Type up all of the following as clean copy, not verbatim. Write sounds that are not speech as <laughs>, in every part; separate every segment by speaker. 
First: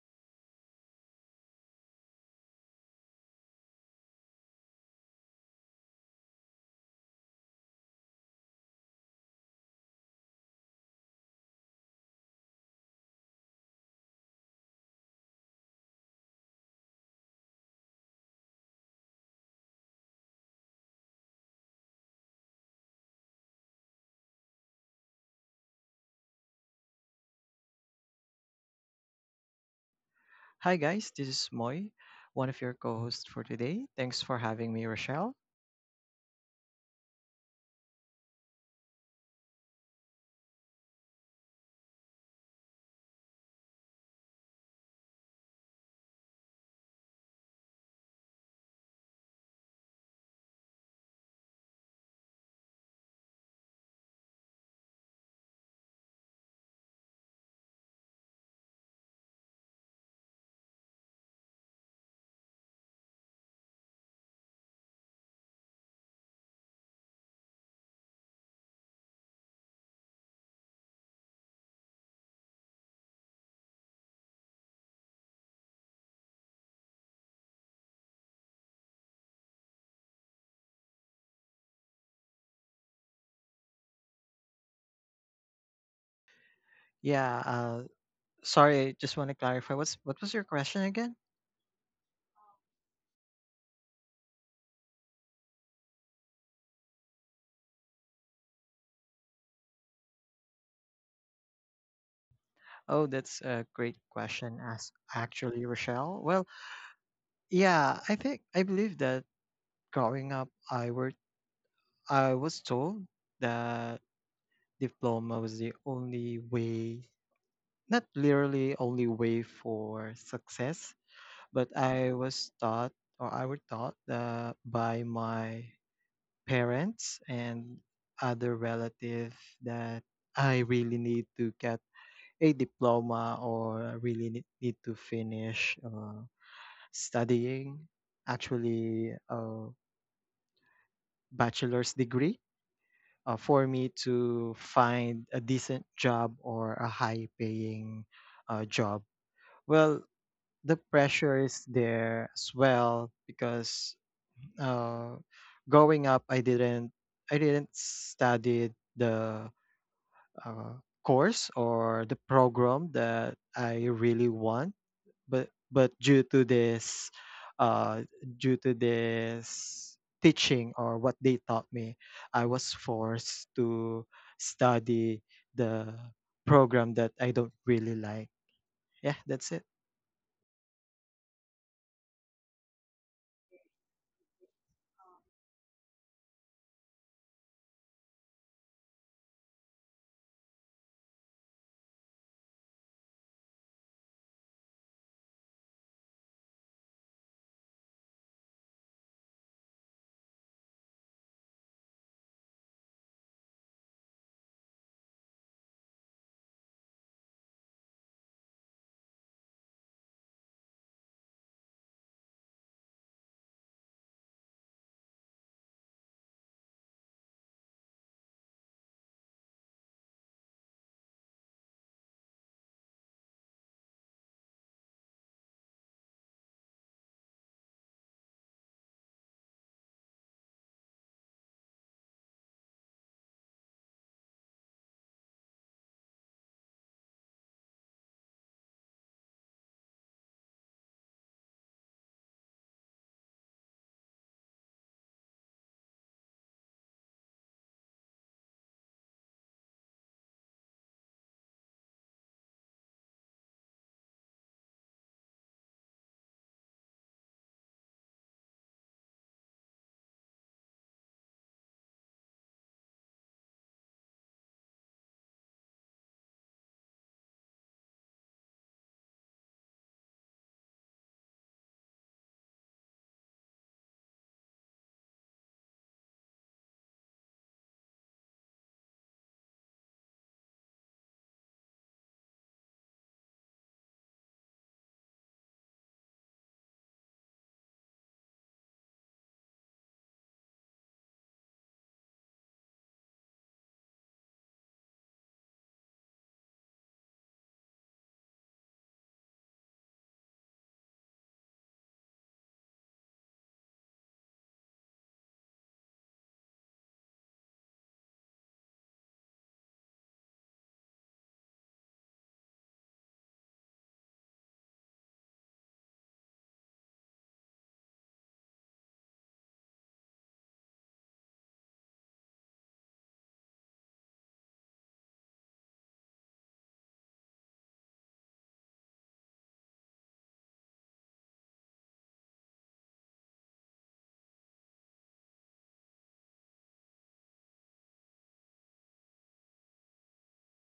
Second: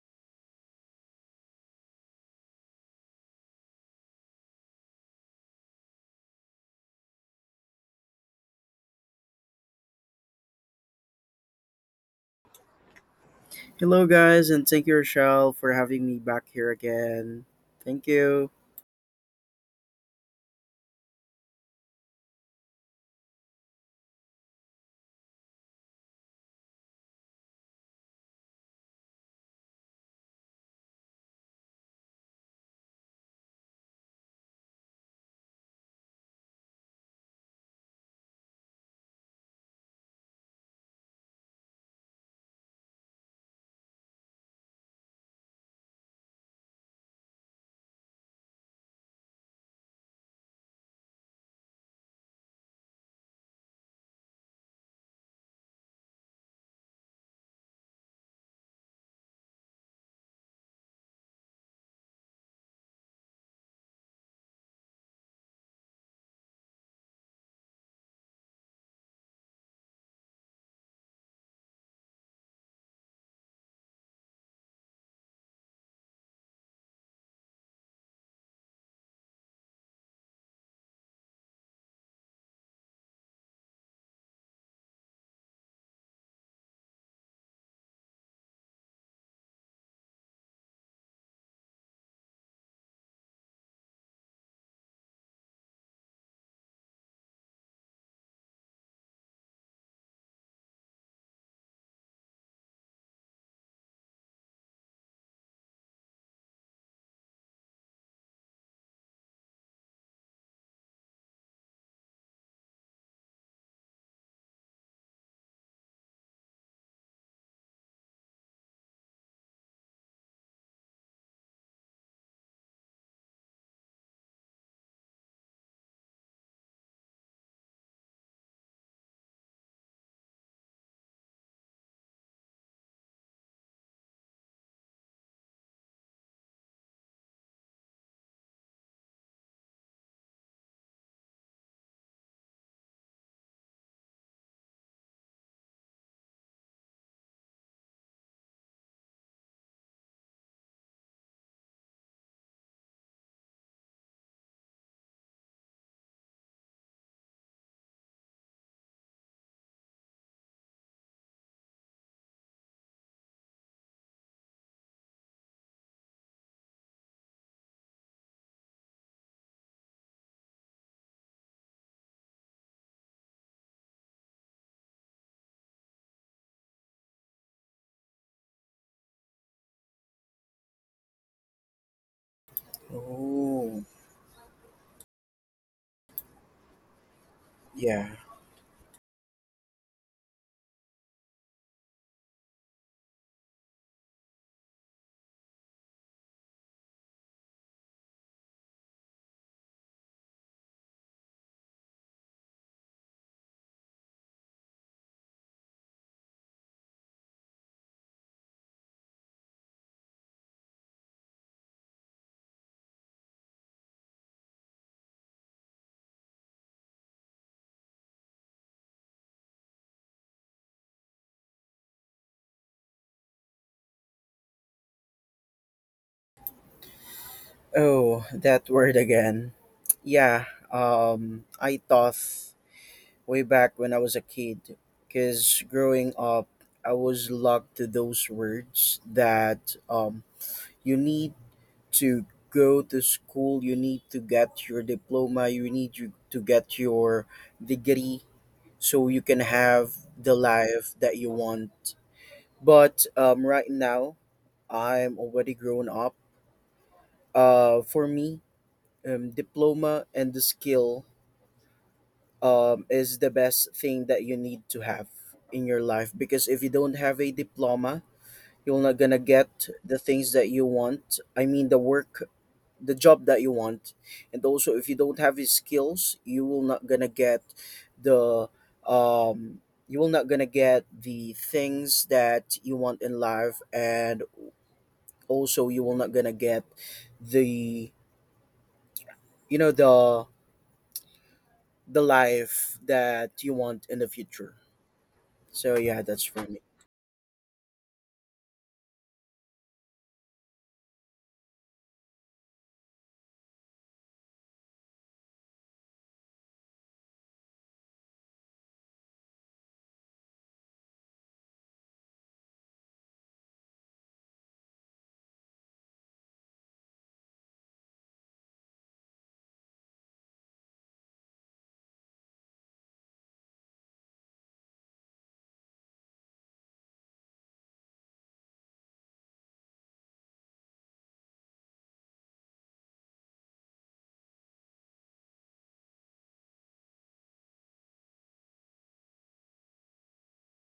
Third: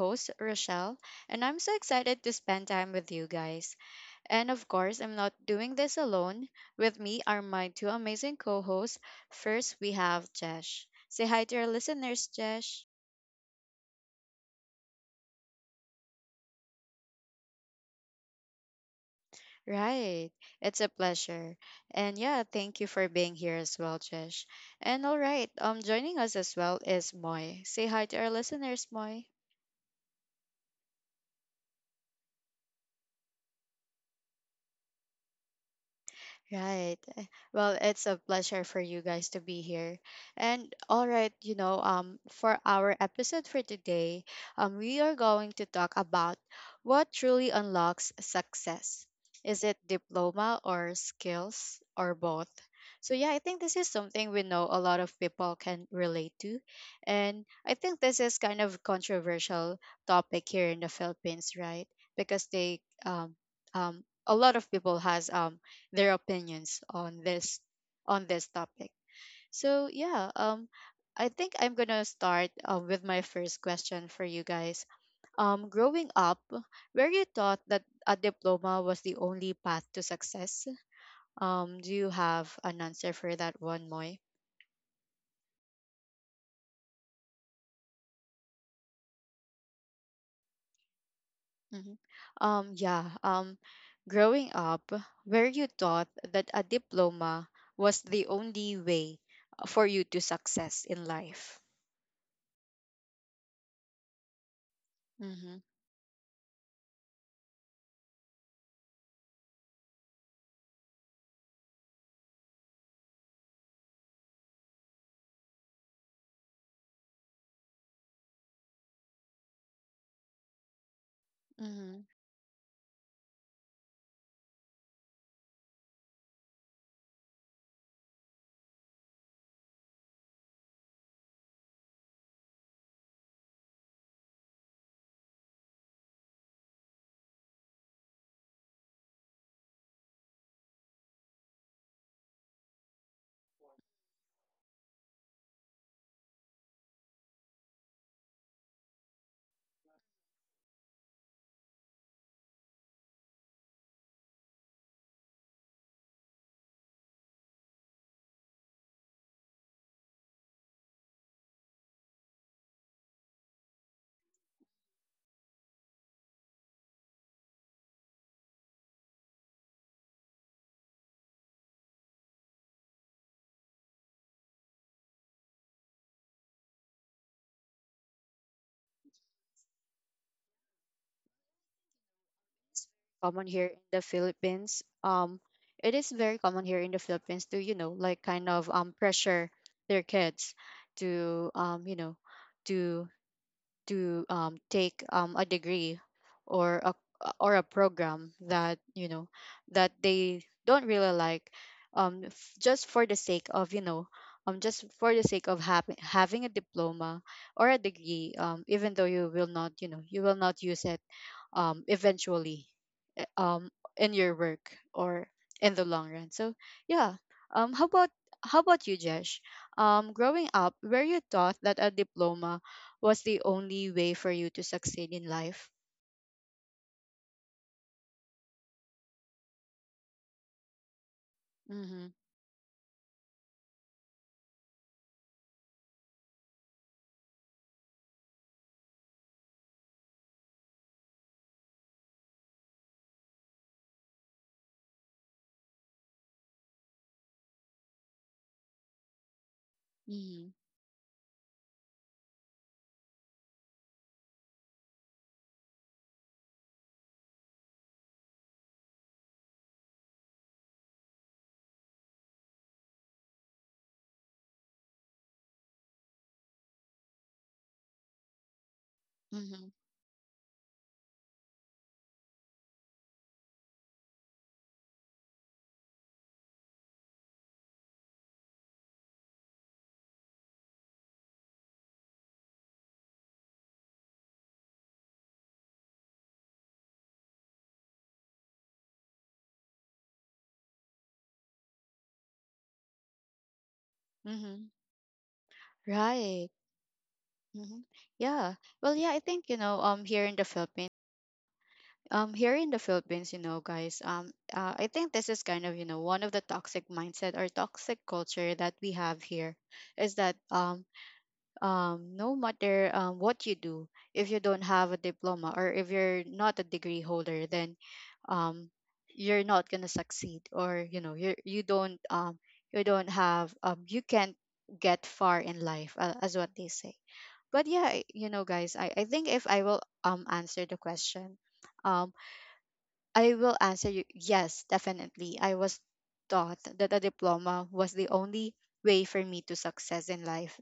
Speaker 1: host, Rochelle, and I'm so excited to spend time with you guys. And of course, I'm not doing this alone. With me are my two amazing co hosts. First, we have Jesh. Say hi to our listeners, Jesh.
Speaker 2: Hello, guys, and thank you, Rochelle, for having me back here again. Thank you.
Speaker 1: Right, it's a pleasure. And yeah, thank you for being here as well, Jesh. And all right, joining us as well is Moy. Say hi to our listeners, Moy.
Speaker 3: Hi, guys. This is Moy, one of your co hosts for today. Thanks for having me, Rochelle.
Speaker 1: Right. Well, it's a pleasure for you guys to be here. And all right, you know, for our episode for today, we are going to talk about what truly unlocks success. Is it diploma or skills or both? So yeah, I think this is something we know a lot of people can relate to. And I think this is kind of controversial topic here in the Philippines, right? Because they um a lot of people has their opinions on this topic. So yeah, I think I'm gonna start with my first question for you guys. Growing up, were you taught that a diploma was the only path to success? Do you have an answer for that one, Moy?
Speaker 3: Yeah, uh, sorry, I just want to clarify. What was your question again?
Speaker 1: hmm yeah. Growing up, were you taught that a diploma was the only way for you to success in life?
Speaker 3: Oh, that's a great question, as
Speaker 1: Mm-hmm.
Speaker 3: actually, Rochelle. I think I believe that growing up, I was told that diploma was the only way, not literally only way for success, but
Speaker 1: Mm-hmm.
Speaker 3: I was taught or I were taught by my parents and other relatives that I really need to get a diploma or I really need to finish studying, actually, a bachelor's degree for me to find a decent job or a high paying job. Well, the pressure is there as well because uh, growing up, I didn't study the uh, course or the program that I really want, but due to uh, this teaching or what they taught me, I was forced to study the program that I don't really like. Yeah, that's it.
Speaker 1: Common here in
Speaker 2: Oh,
Speaker 1: the Philippines. It is very common here in the Philippines to, you know,
Speaker 2: yeah.
Speaker 1: like kind of pressure their kids to you know, to to take a degree or a program that, you know, that they don't really like just for the sake of, you know, just for the sake of having a diploma or a degree even though you will not, you know, you will not use it eventually um in your work or in the long run. So yeah, um how about how about you, Jesh? Growing up, were you taught that a diploma was the only way for you to succeed in life?
Speaker 2: Oh, that word again. Yeah, I
Speaker 1: Mm-hmm.
Speaker 2: thought way back when I was a kid, because growing up, I was locked to those words that you need to go to school, you need to get your diploma, you need you to get your degree so you can have the
Speaker 1: Mm-hmm.
Speaker 2: life that you want. But right now, I'm already grown up. For me, diploma and the skill is the best thing that you need to have in your life, because if you don't have a diploma, you're not gonna
Speaker 1: Mm-hmm.
Speaker 2: get the things that you want. I mean, the work, the job that you want, and also if you don't have the skills, you will not gonna get the um, you will not gonna get the things that you want in life, and also you will not gonna get the you know, the life that you want in the future.
Speaker 1: Mm-hmm.
Speaker 2: So yeah, that's for
Speaker 1: Right.
Speaker 2: me.
Speaker 1: Mm-hmm. Yeah, well, yeah, I think, you know, here in the Philippines, here in the Philippines, you know, guys, I think this is kind of, you know, one of the toxic mindset or toxic culture that we have here is that no matter what you do, if you don't have a diploma or if you're not a degree holder, then um, you're not gonna succeed, or you know, you don't you don't have you can't get far in life, as what they say. But yeah, you know, guys, I think if I will answer the question, um, I will answer you yes, definitely. I was taught that a diploma was the only way for me to success in life,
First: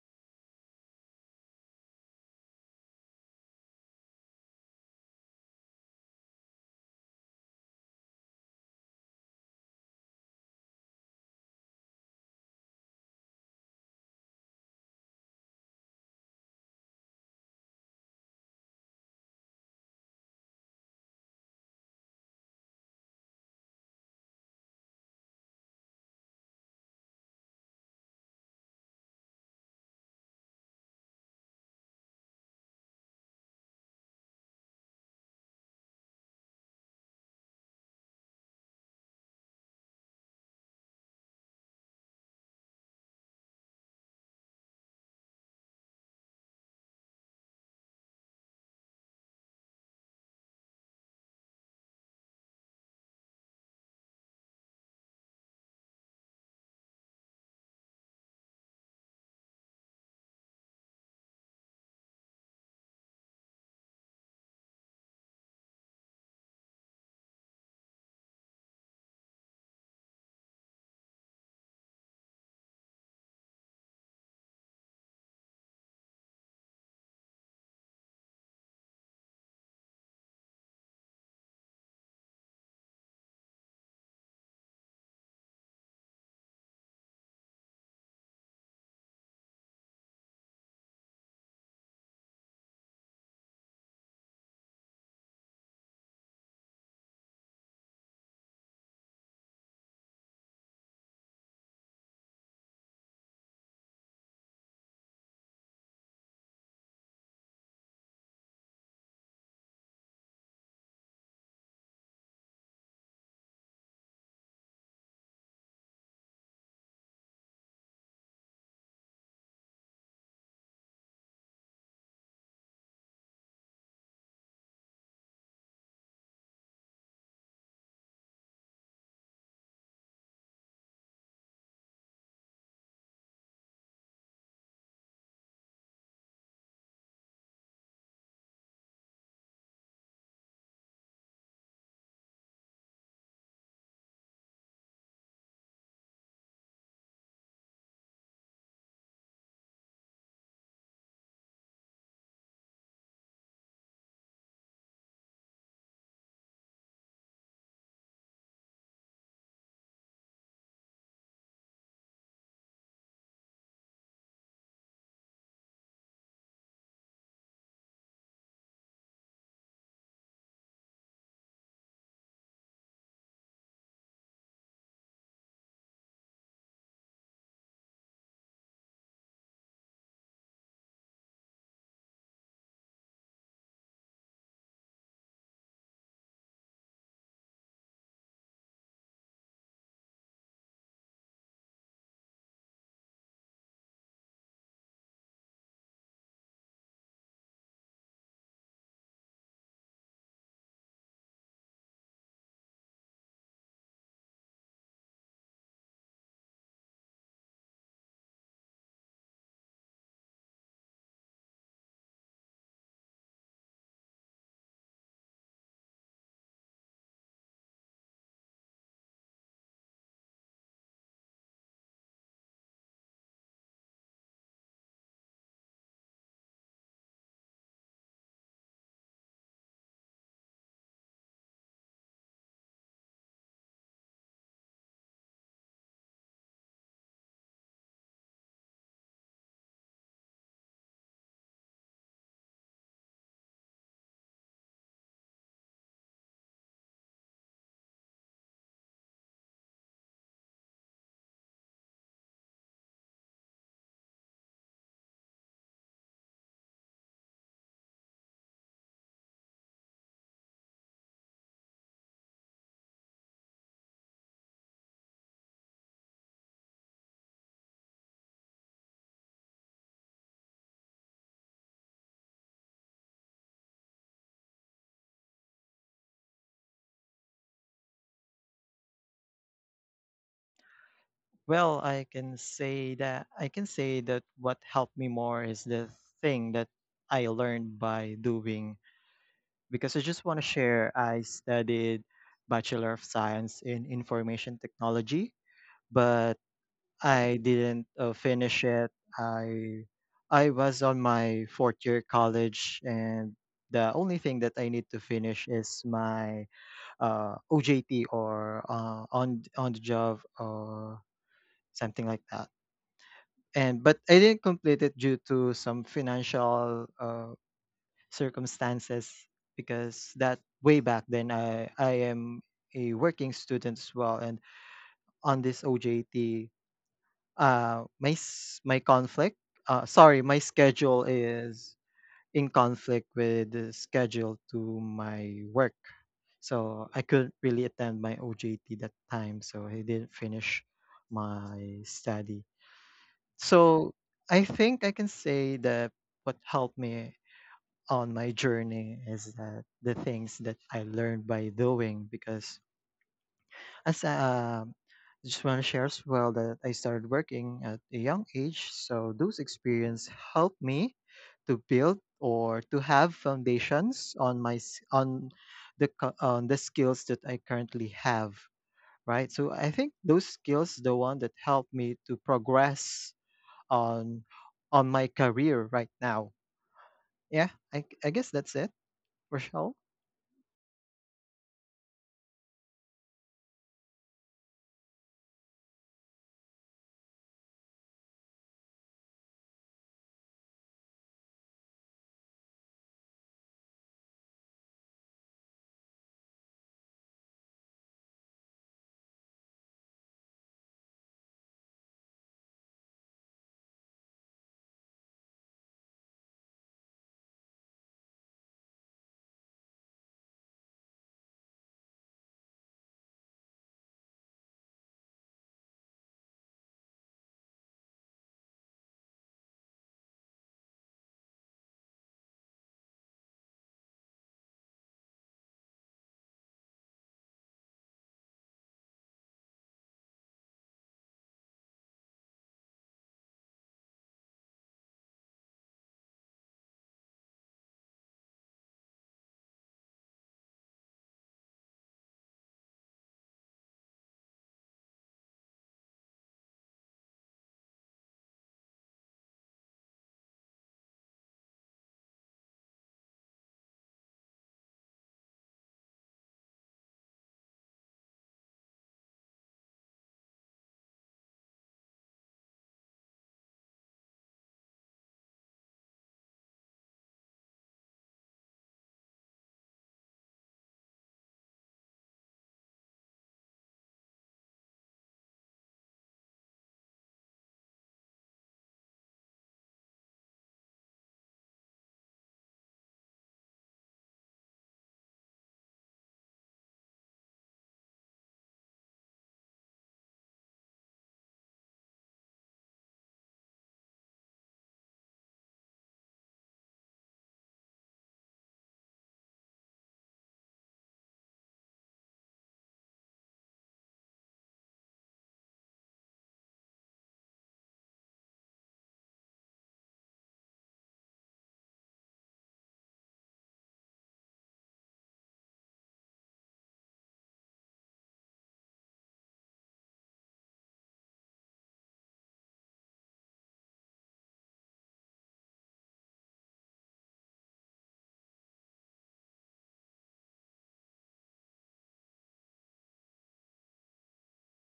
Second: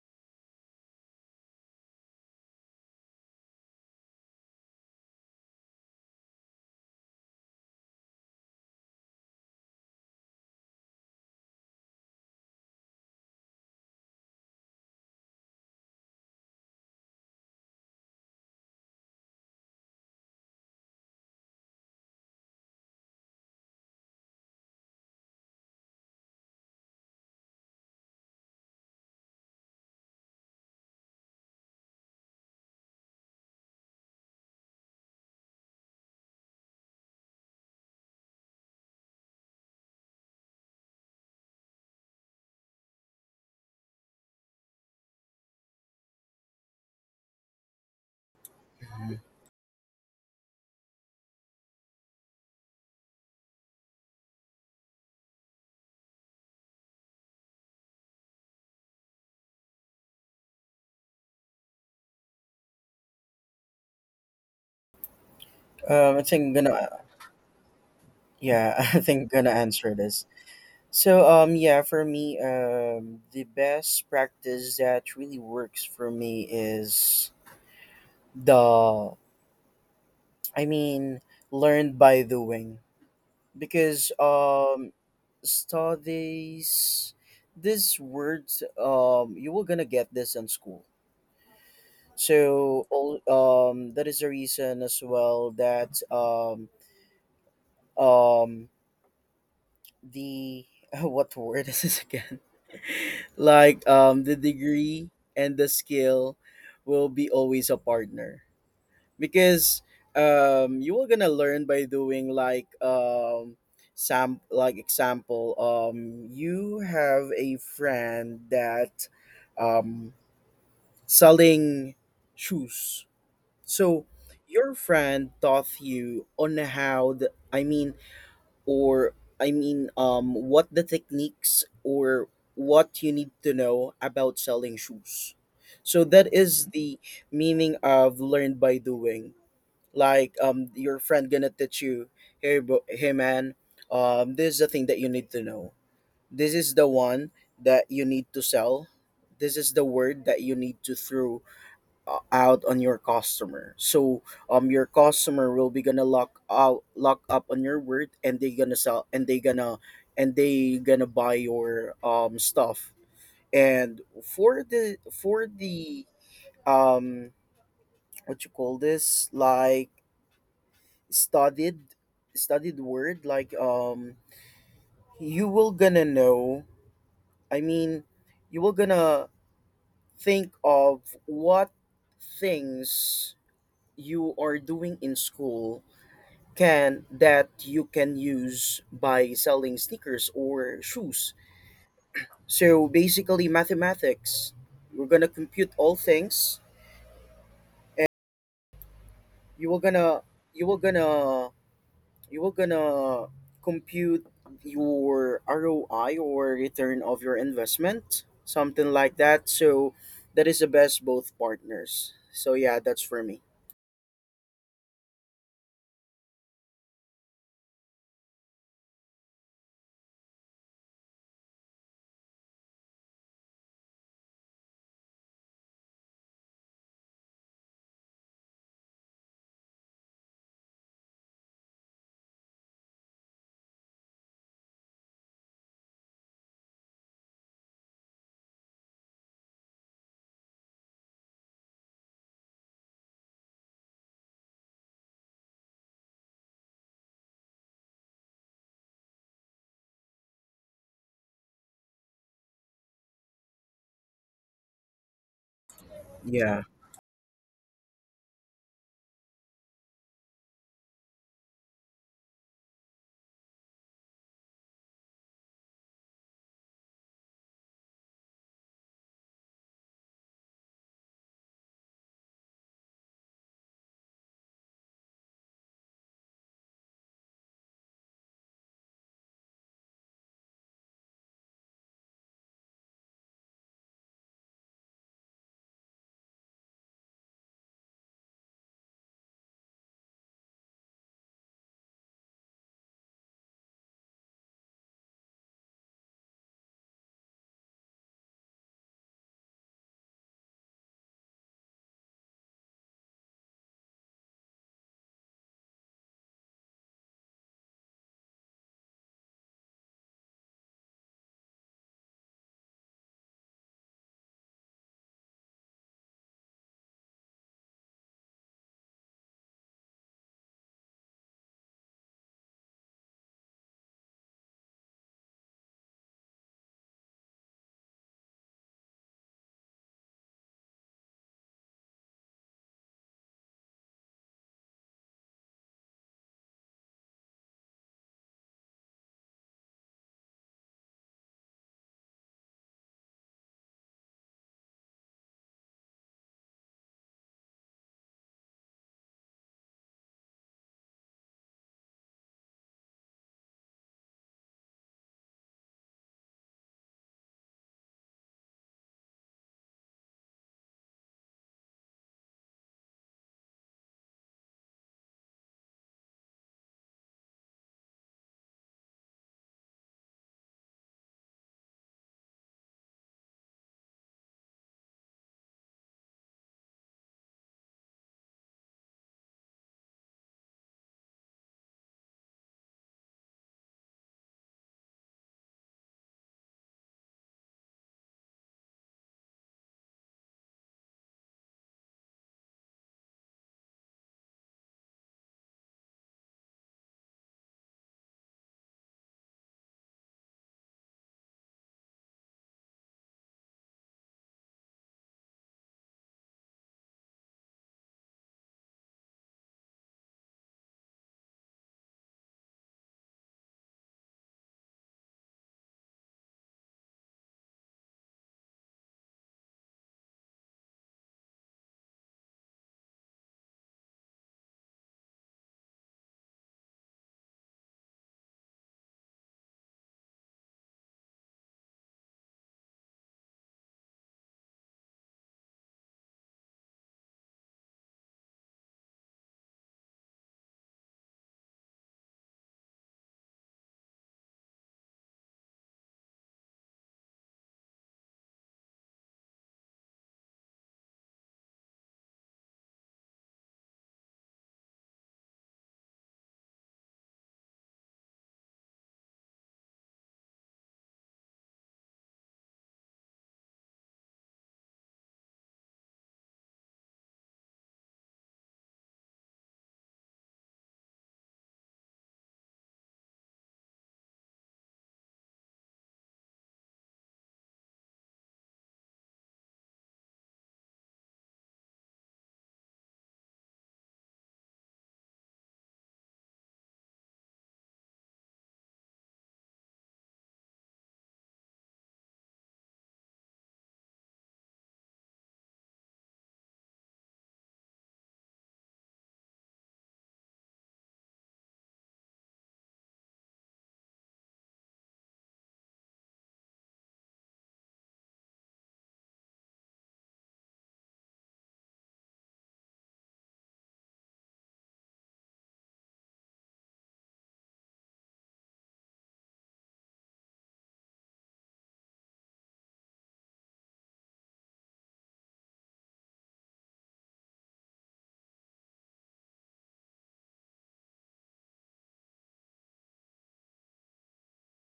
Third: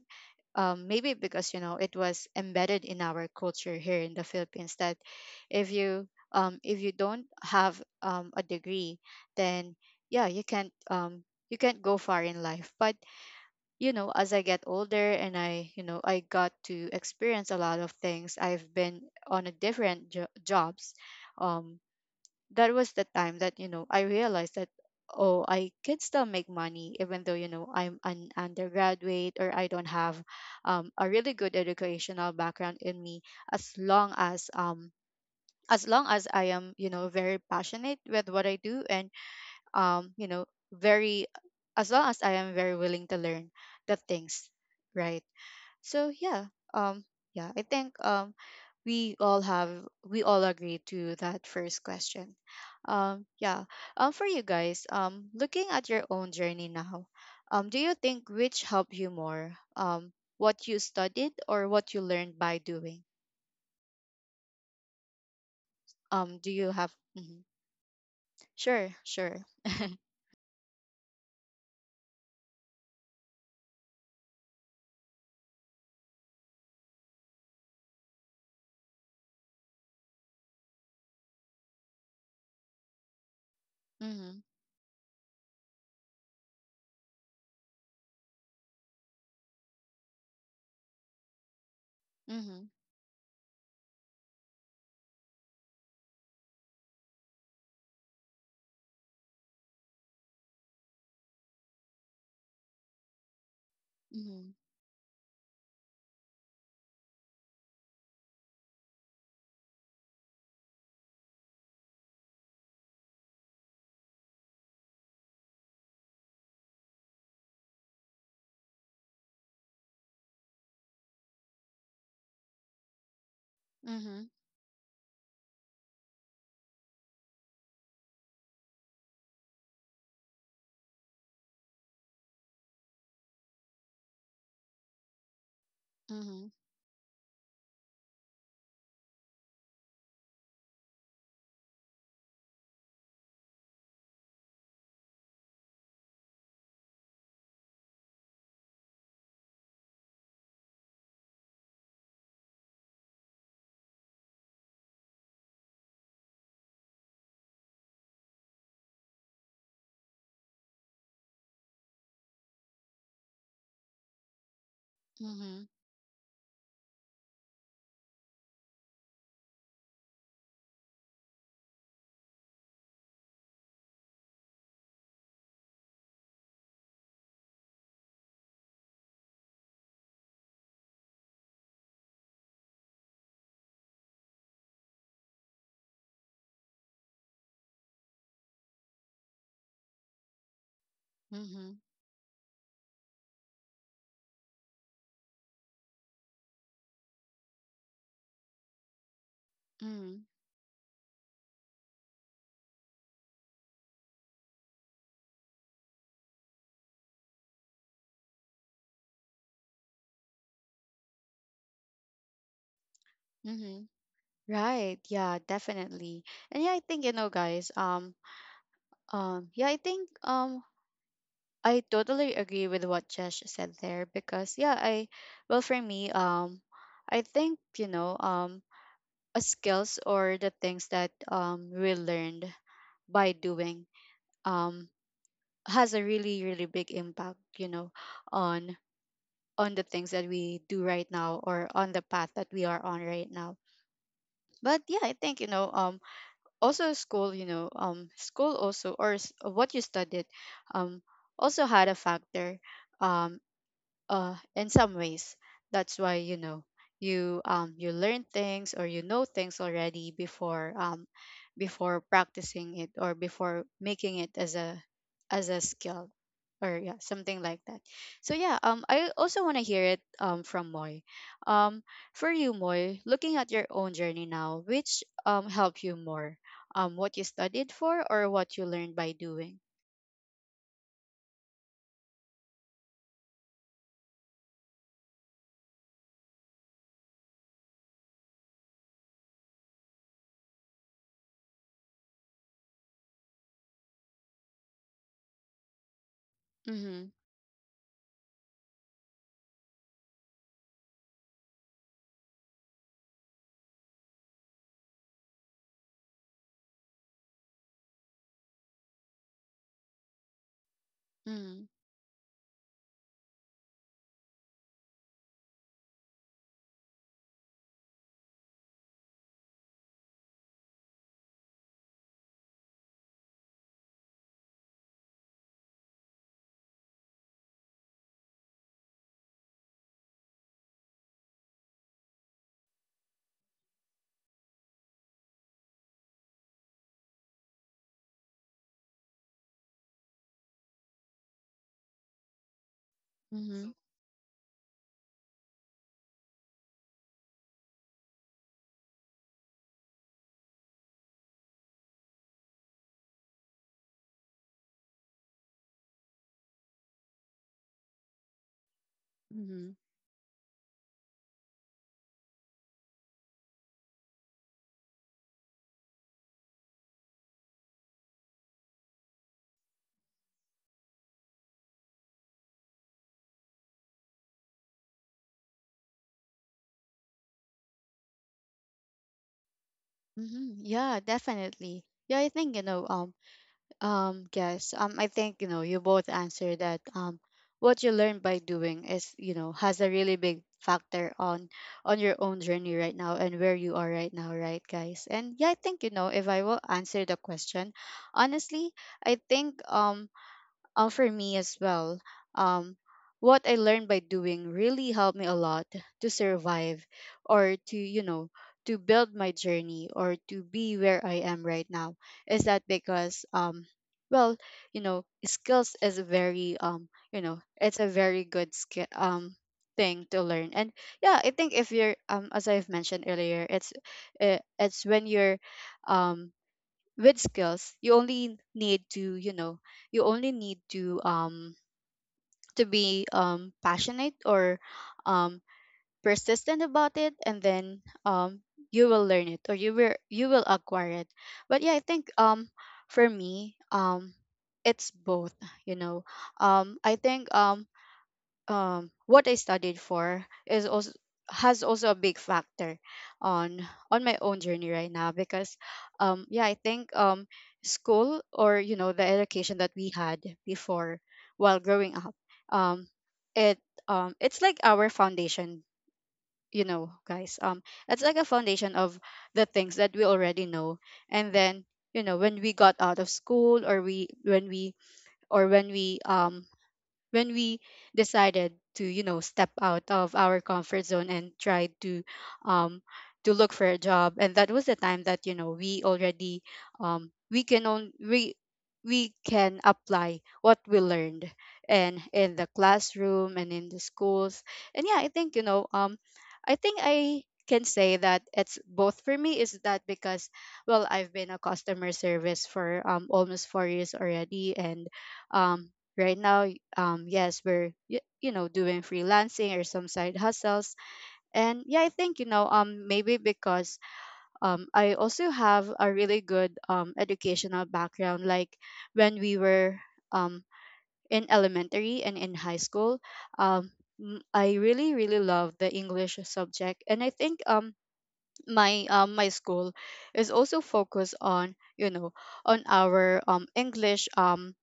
Speaker 1: maybe because you know it was embedded in our culture here in the Philippines that if you if you don't have a degree, then yeah, you can't go far in life. But you know, as I get older and I, you know, I got to experience a lot of things. I've been on a different jobs. Um, that was the time that you know I realized that oh, I can still make money even though you know I'm an undergraduate or I don't have a really good educational background in me, as long as um as long as I am, you know, very passionate with what I do and you know, very as long as I am very willing to learn the things. Right. So yeah, um yeah, I think we all have, we all agree to that first question. Yeah. For you guys, looking at your own journey now, do you think which helped you more, what you studied or what you learned by doing?
Speaker 2: I think I'm
Speaker 1: Do you have—
Speaker 2: gonna
Speaker 1: Mhm.
Speaker 2: Yeah, <laughs>
Speaker 1: Sure,
Speaker 2: I think
Speaker 1: sure.
Speaker 2: I'm gonna answer
Speaker 1: <laughs>
Speaker 2: this. So yeah, for me, the best practice that really works for me is the I mean, learn by doing, because
Speaker 1: Mm-hmm.
Speaker 2: studies, this words, you were gonna get this in school.
Speaker 1: Mm-hmm.
Speaker 2: So all that is the reason as well that um the <laughs> what word is this again? <laughs> Like the
Speaker 1: Mm-hmm.
Speaker 2: degree and the skill will be always a partner, because you are gonna learn by doing. Like sam, like example, you have a friend that um selling shoes. So,
Speaker 1: Mm-hmm.
Speaker 2: your friend taught you on how I mean, or I mean, what the techniques or what you need to know about selling shoes. So that
Speaker 1: Mm-hmm.
Speaker 2: is the meaning of learn by doing. Like, your friend gonna teach you, hey, bro, hey, man, this is the thing that you need to know. This is the one that you need to sell. This is the word that you need to throw out on your customer. So your customer will be gonna lock out, lock up on your word, and they gonna sell, and they gonna buy your stuff. And for the
Speaker 1: Mm-hmm.
Speaker 2: um what you call this, like studied, word, like you will gonna know, I mean, you will gonna think of what things you are doing in school can, that you can use by selling sneakers or shoes.
Speaker 1: Mm-hmm.
Speaker 2: So basically mathematics, we're gonna compute all things, and you will gonna
Speaker 1: Hmm.
Speaker 2: you will gonna you will gonna compute your ROI, or return of your investment, something like that. So that is the best, both partners. So yeah, that's for me.
Speaker 1: Hmm. Right. Yeah, definitely. And yeah, I think, you know, guys, yeah, I think, I totally agree with what Josh said there, because yeah, I, well for me, I think, you know, skills or the things that we learned by doing um has a really big impact, you know, on on the things that we do right now or on the path that we are on right now. But yeah, I think, you know, also school, you know, school also or what you studied um also had a factor um in some ways. That's why you
Speaker 2: Yeah.
Speaker 1: know you you learn things or you know things already before before practicing it or before making it as a, as a skill or yeah, something like that. So yeah, I also want to hear it from Moy. um for you, Moy, looking at your own journey now, which helped you more, what you studied for or what you learned by doing?
Speaker 3: I can say that I can say that what helped me more is the thing that I learned by doing because I just want to share I studied Bachelor of Science in Information Technology, but
Speaker 1: Mm-hmm.
Speaker 3: I didn't finish it. I I was on my fourth year college, and the only thing that I need to finish is my OJT or on the job or
Speaker 1: Mm-hmm.
Speaker 3: something like that. And but I didn't complete it due to some financial circumstances because that way back then I am a working student as well and on this OJT my s- my conflict sorry my schedule is in conflict with the schedule to my work, so I couldn't really attend my OJT that time, so I didn't finish my study.
Speaker 1: Mm-hmm.
Speaker 3: So I think I can say that what helped me on my journey is that the things that I learned by doing because as just want to share as well that I started working at a young age, so those experience helped me to build or to have foundations on my s- on the co- on the skills that I currently have, right? So I think those skills the one that helped me to progress on on my career right now. Yeah, I guess that's it, Rochelle.
Speaker 1: Mhm. Yeah, definitely. Yeah, I think, you know, yes, I think, you know, you both answered that, what you learn by doing is, you know, has a really big factor on your own journey right now and where you are right now, right, guys? And yeah, I think, you know, if I will answer the question, honestly, I think, for me as well, um, what I learned by doing really helped me a lot to survive or to, you know, to build my journey or to be where I am right now. Is that because, well, you know, skills is a very, you know, it's a very good skill, thing to learn. And yeah, I think if you're, as I've mentioned earlier, it's when you're, um, with skills, you only need to, you know, you only need to be passionate or um persistent about it, and then um you will learn it, or you will acquire it. But yeah, I think, for me, it's both, you know. I think what I studied for is also, has also a big factor on on my own journey right now. Because yeah, I think school or, you know, the education that we had before while growing up, um it it's like our foundation, you know, guys. It's like a foundation of the things that we already know. And then, you know, when we got out of school, or we when we or when we, when we decided to, you know, step out of our comfort zone and try um to look for a job. And that was the time that you know we already, um we can on we we can apply what we learned and in the classroom and in the schools. And yeah, I think, you know, I think I can say that it's both for me. Is that because well, I've been a customer service for almost 4 years already. And right now, yes, we're, you know, doing freelancing or some side hustles. And yeah, I think, you know, maybe because I also have a really good educational background. Like when we were um in elementary and in high school, um I really love the English subject. And I think my my school is also focused on, you know, on our English, um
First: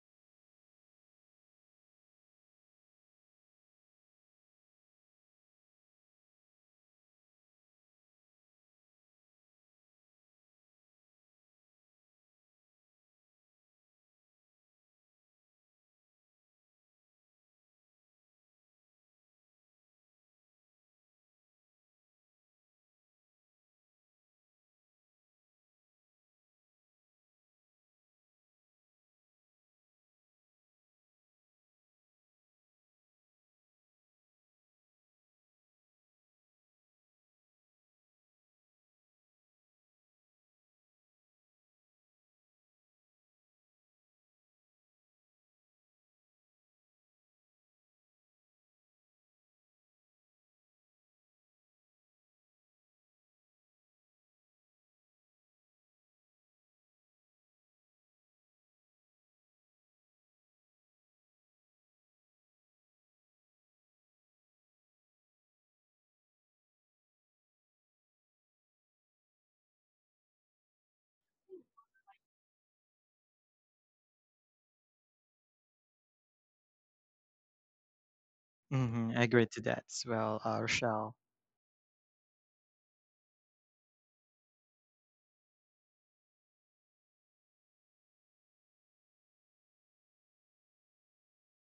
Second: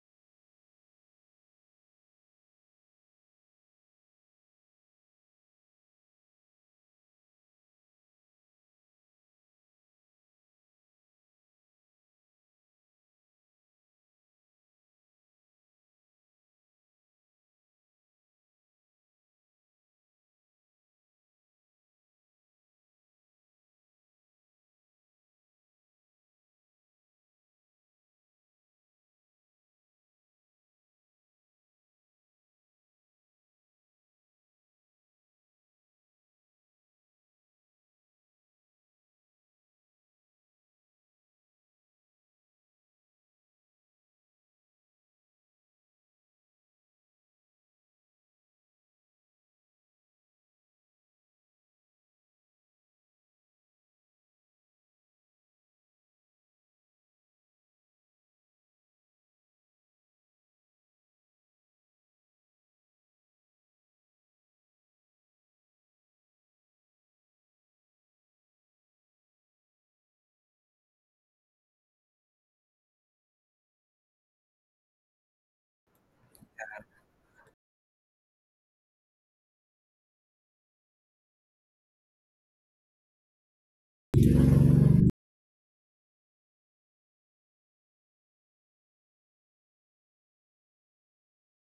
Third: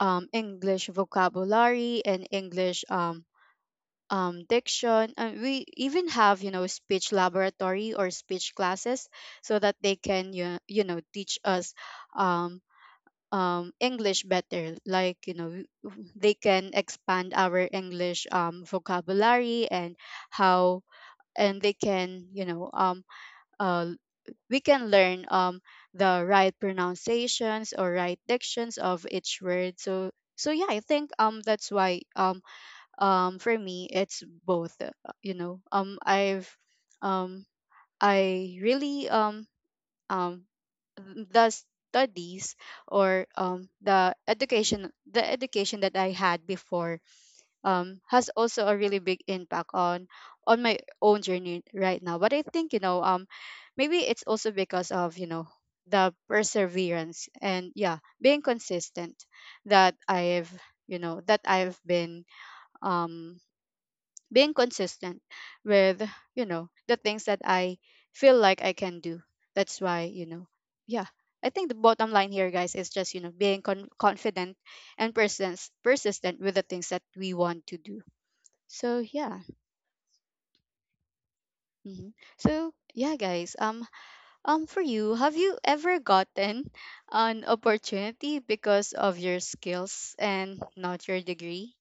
Speaker 1: um English vocabulary and English, diction. And we even have, you know, speech laboratory or speech classes so that they can you know, teach us um, English better, like, you know, they can expand our English, vocabulary and how, and they can, you know, uh, we can learn the right pronunciations or right dictions of each word. So so yeah, I think that's why for me it's both. You know, I've um I really um the studies or the education, that I had before has also a really big impact on my own journey right now. But I think, you know, maybe it's also because of, you know, the perseverance and yeah, being consistent that I've, you know, that I've been um being consistent with, you know, the things that I feel like I can do, that's why you know. Yeah, I think the bottom line here, guys, is just, you know, being confident and persistent with the things that we want to do. So
Speaker 3: I
Speaker 1: yeah.
Speaker 3: agree to that as well, Rochelle.
Speaker 1: Hmm. So yeah, guys, for you, have you ever gotten an opportunity because of your skills and not Your degree.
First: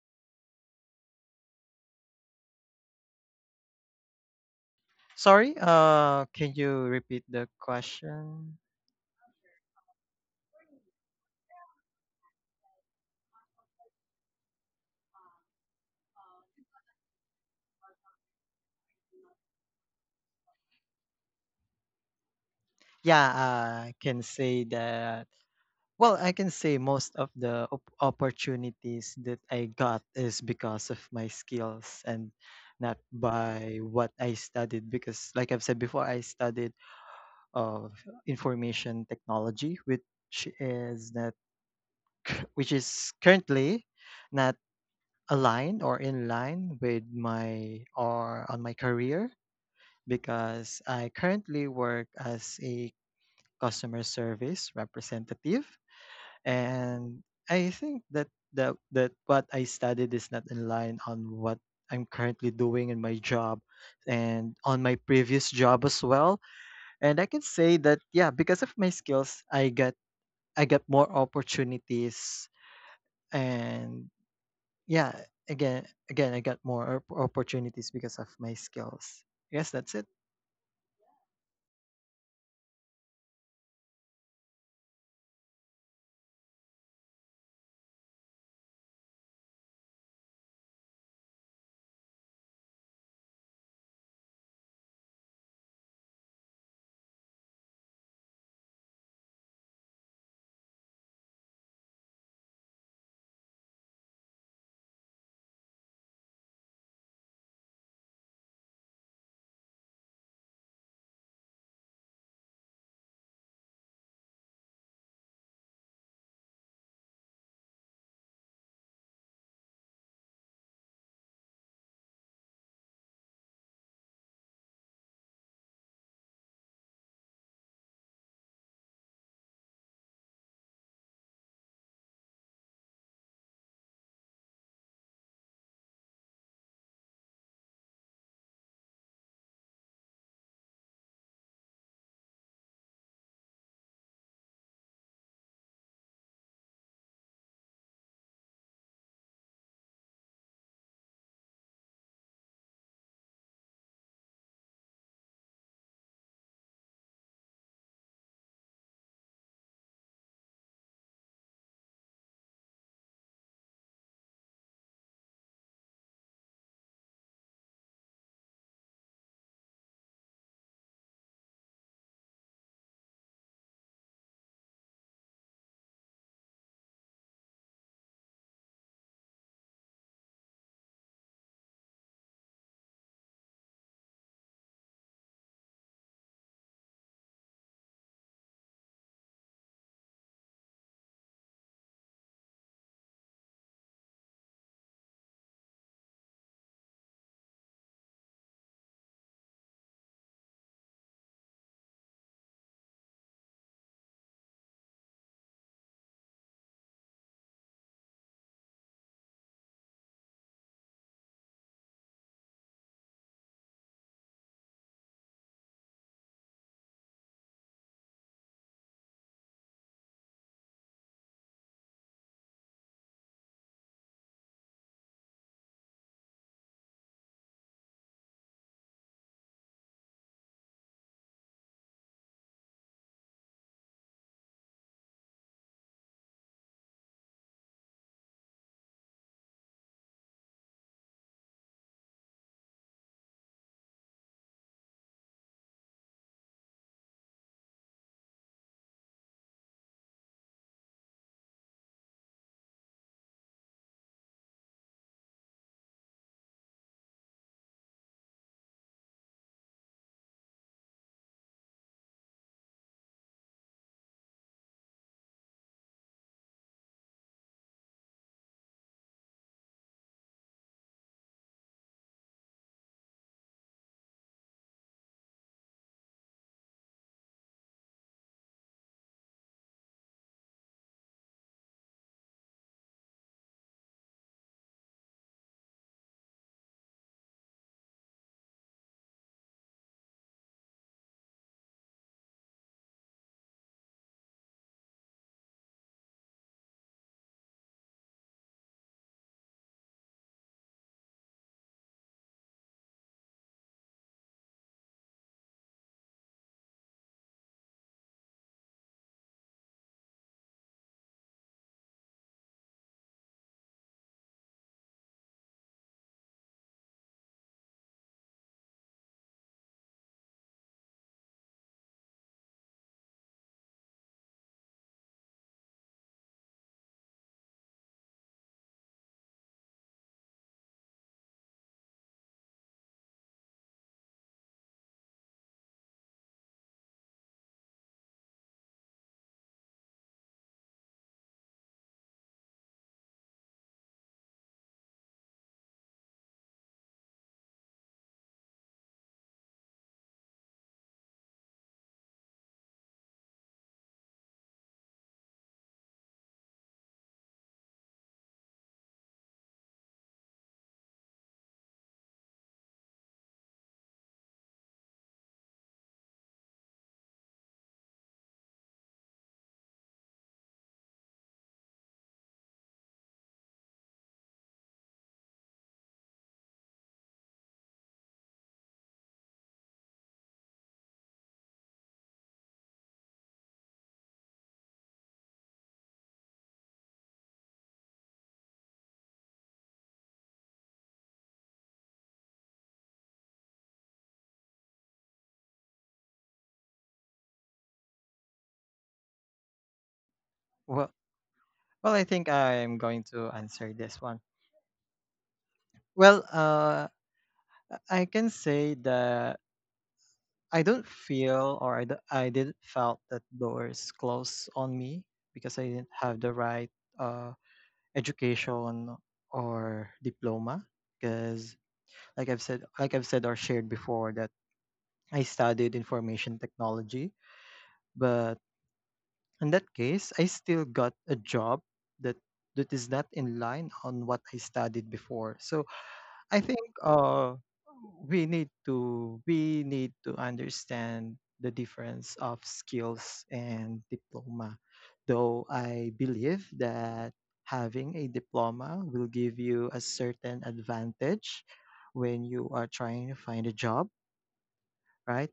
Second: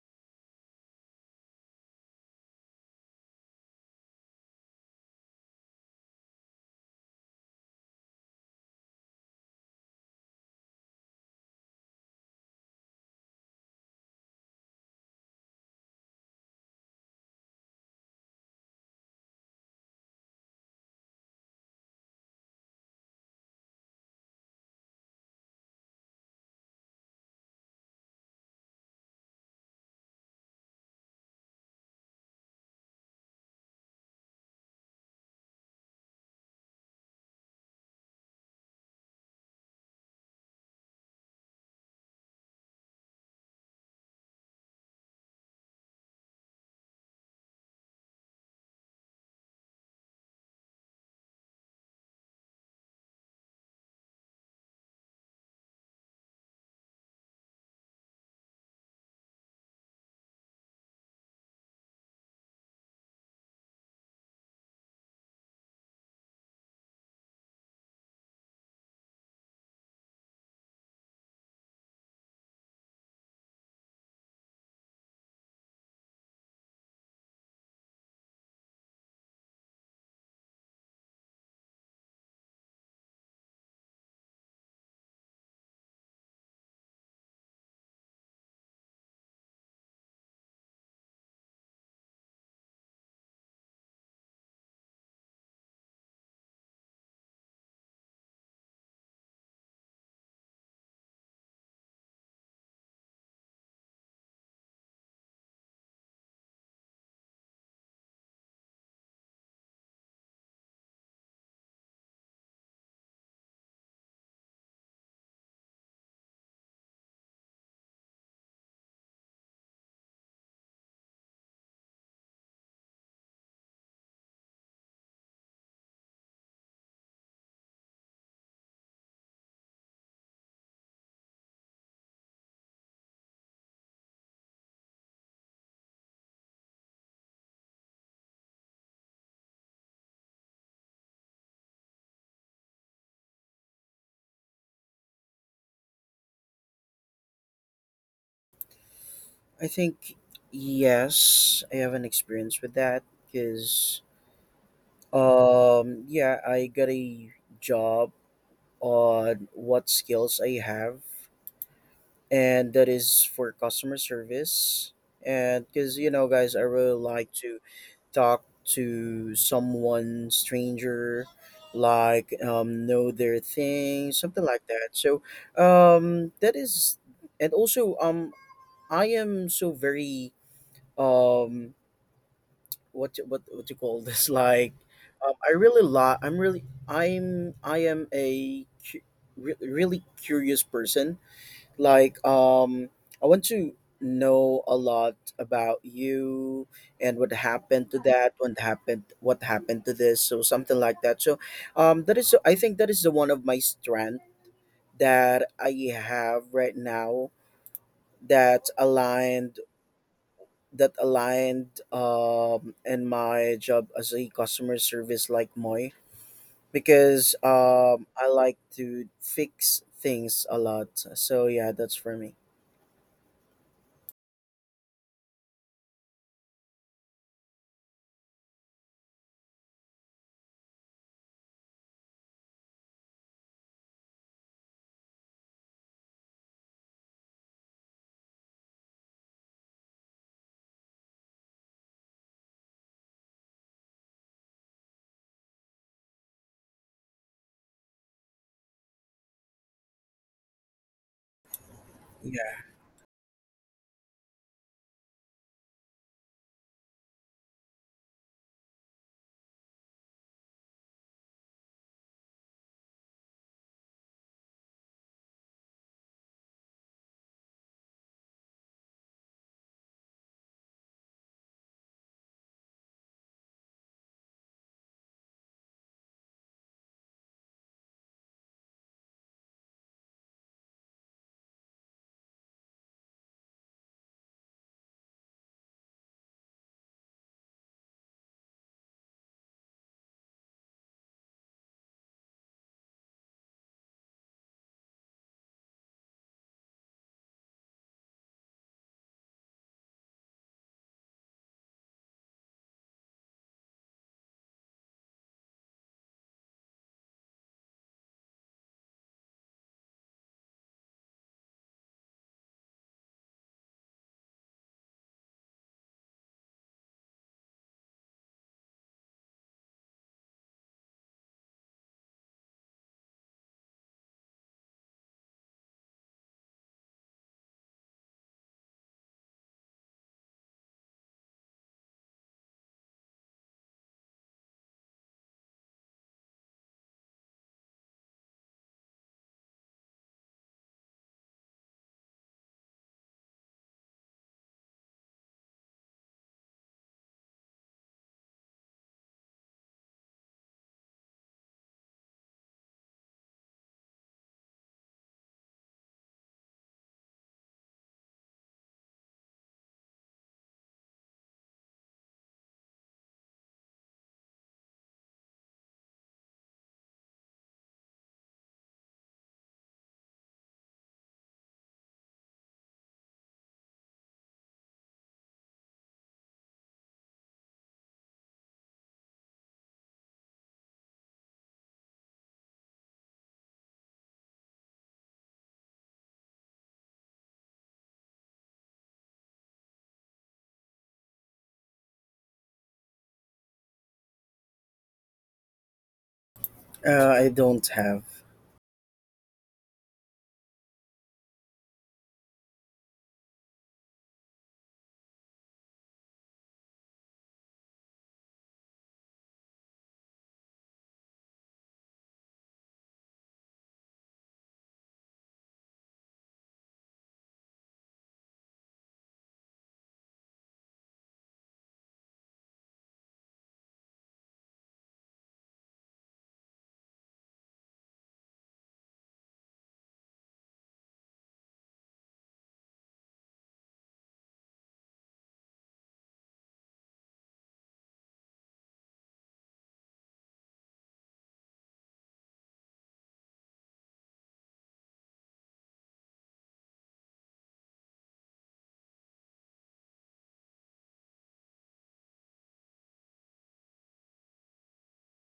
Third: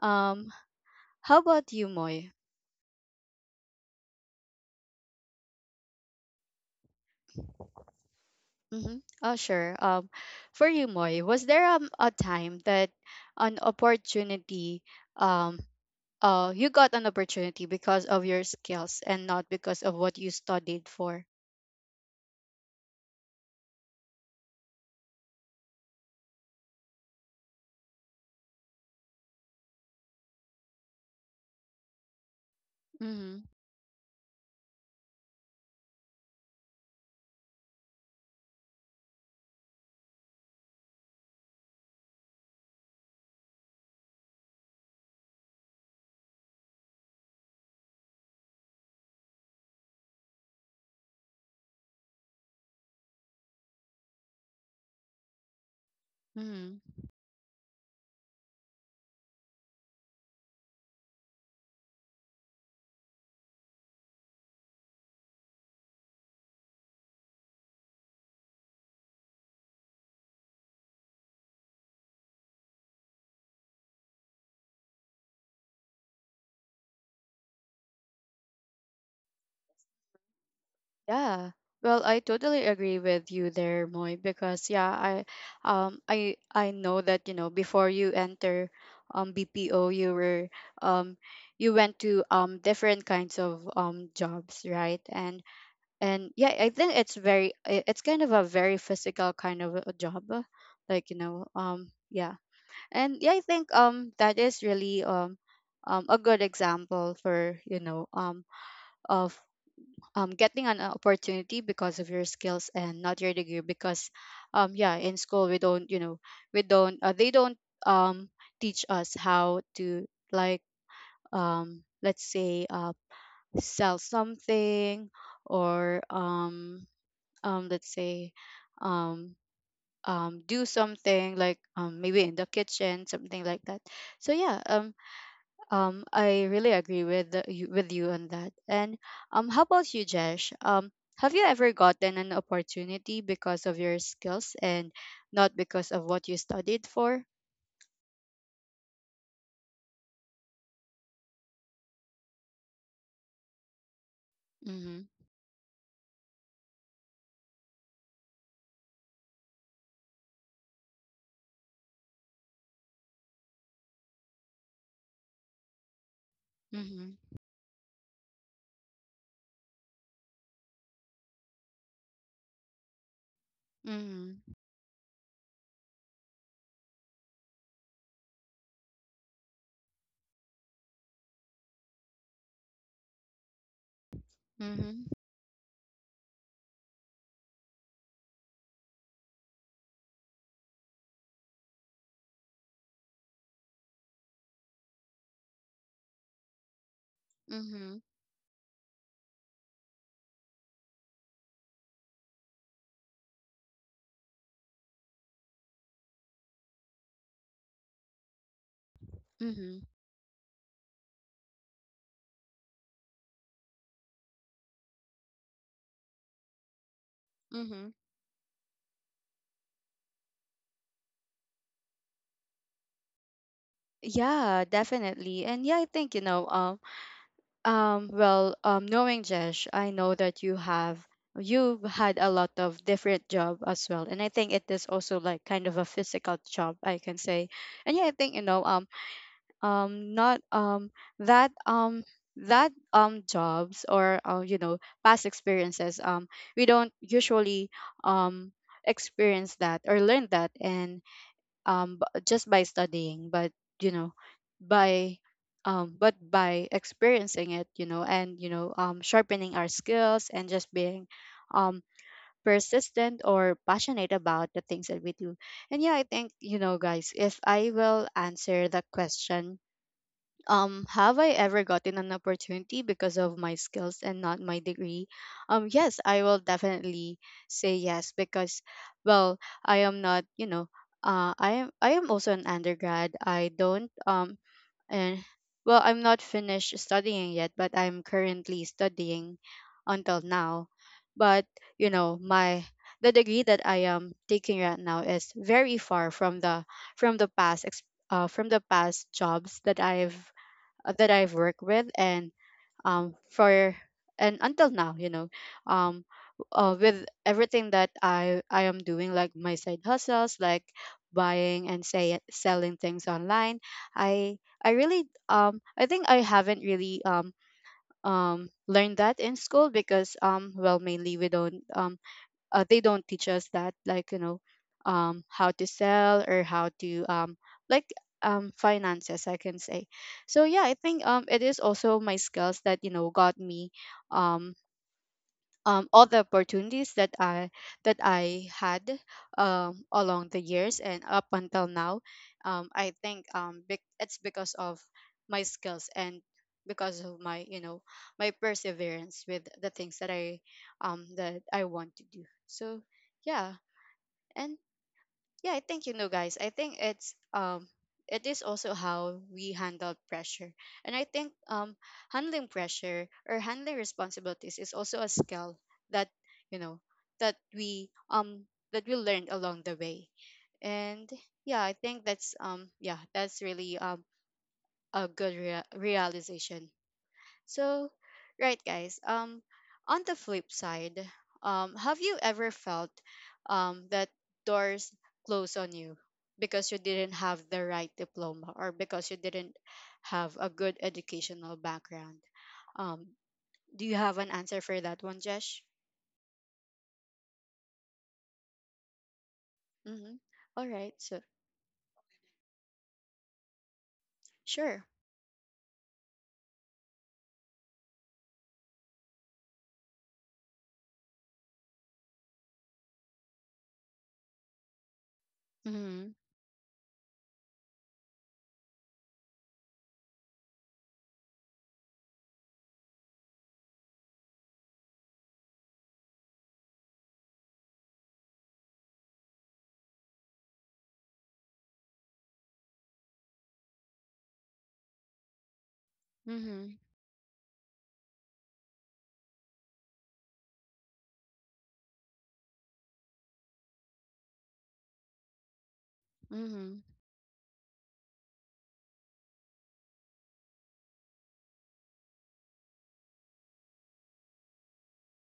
Speaker 1: um how about you, Moy?
Speaker 3: Sorry, can you repeat the question?
Speaker 1: Mm-hmm. Oh, sure. For you, Moy, was there a time that an um, you got an opportunity because of your skills and not because of what you studied for?
Speaker 3: Yeah, I can say that. Well, I can say most of the opportunities that I got is because of my skills and not
Speaker 1: Mm-hmm.
Speaker 3: by what I studied. Because, like I've said before, I studied of information technology, is that which is currently not aligned or in line with my or on my career because I currently work as a customer service representative,
Speaker 1: Mm-hmm.
Speaker 3: and I think that what I studied is not in line on what I'm currently doing in my job and on my previous job as well. And I can say that, yeah, because of my skills I get more opportunities and. Yeah, again, I got more opportunities because of my skills. Yes, that's it.
Speaker 1: Yeah. Well, I totally agree with you there, Moy, because yeah, I know that you know before you enter, BPO, um, you went to different kinds of jobs, right? And yeah, I think it's it's kind of a very physical kind of a job, like you know, yeah. And yeah, I think that is really a good example for you know, of getting an opportunity because of your skills and not your degree. Because yeah, in school we don't you know, we don't they don't um teach us how to, like, let's say sell something, or let's say um do something like maybe in the kitchen, something like that. So yeah, I really agree with you, with you on that. And how about you, Jesh? Have you ever gotten an opportunity because of your skills and not because of what you studied for?
Speaker 2: I think yes, I have an experience with that, because
Speaker 1: Mm-hmm.
Speaker 2: Yeah, I got a job on what skills I have, and that is for customer service. And because, you know, guys, I really
Speaker 1: Mm-hmm.
Speaker 2: like to talk to someone stranger, like, know their thing, something
Speaker 1: Mm-hmm.
Speaker 2: like that. So, that is, and also, I am so very, um, what you call this <laughs> like
Speaker 1: Mm-hmm.
Speaker 2: I really lot I'm really I'm I am a cu- re- really curious person, like I want to know a lot about you, and what happened
Speaker 1: Mm-hmm.
Speaker 2: to that, what happened to this, so something like that. So that is, I think that is the one of my strength that I have right now, that's aligned
Speaker 1: Mm-hmm.
Speaker 2: that aligned and my job as a customer service, like Moi, because
Speaker 1: Hmm.
Speaker 2: I like to fix things a lot, so yeah, that's for me.
Speaker 1: Yeah, definitely. And yeah, I think you know, well, knowing Jesh, I know that you've had a lot of different job as well, and I think it is also like kind of a physical job, I can say. And yeah, I think you know, not that that jobs or, you know, past experiences, we don't usually um experience that or learn that in, just by
Speaker 2: Yeah.
Speaker 1: studying. But you know, by but by experiencing it, you know. And you know, sharpening our skills and just being um persistent or passionate about the things that we do. And yeah, I think you know guys, if I will answer the question, have I ever gotten an opportunity because of my skills and not my degree? Yes, I will definitely say yes, because, well, I am not you know, I am also an undergrad. I don't and, well, I'm not finished studying yet, but I'm currently studying until now. But you know, my the degree that I am taking right now is very far from the from the from the past jobs that I've worked with. And for, and until now, you know, um with everything that I am doing, like my side hustles, like buying and say selling things online, I I really, I think I haven't really, learned that in school. Because well, mainly we don't, they don't teach us that. Like you know, how to sell or how to, like, finances, I can say. So yeah, I think it is also my skills that you know got me um all the opportunities that I had, along the years and up until now. I think it's because of my skills and because of my you know, my perseverance with the things that I that I want to do. So yeah. And yeah, I think you know guys, I think it's it is also how we handle pressure. And I think handling pressure or handling responsibilities is also a skill that you know, that we um that we learned along the way. And yeah, I think that's yeah, that's really a good realization. So, right guys, on the flip side, have you ever felt that doors close on you because you didn't have the right diploma, or because you didn't have a good educational background? Um do you have an answer for that one, Jesh?
Speaker 2: I don't have.
Speaker 1: Mhm. All right.
Speaker 3: Well,
Speaker 1: So,
Speaker 3: well, I think I'm going to answer this one.
Speaker 1: sure.
Speaker 3: Well, I can say that I don't feel or I didn't felt that doors closed on me because I didn't
Speaker 1: Mhm.
Speaker 3: have the right uh, education or diploma. Because, like I've said or shared before, that I studied information technology, but in that case, I still got a job that is not in line on what I studied before. So I think
Speaker 1: Mhm.
Speaker 3: we need to understand the difference of skills and diploma. Though I believe
Speaker 1: Mhm.
Speaker 3: that having a diploma will give you a certain advantage when you are trying to find a job, right?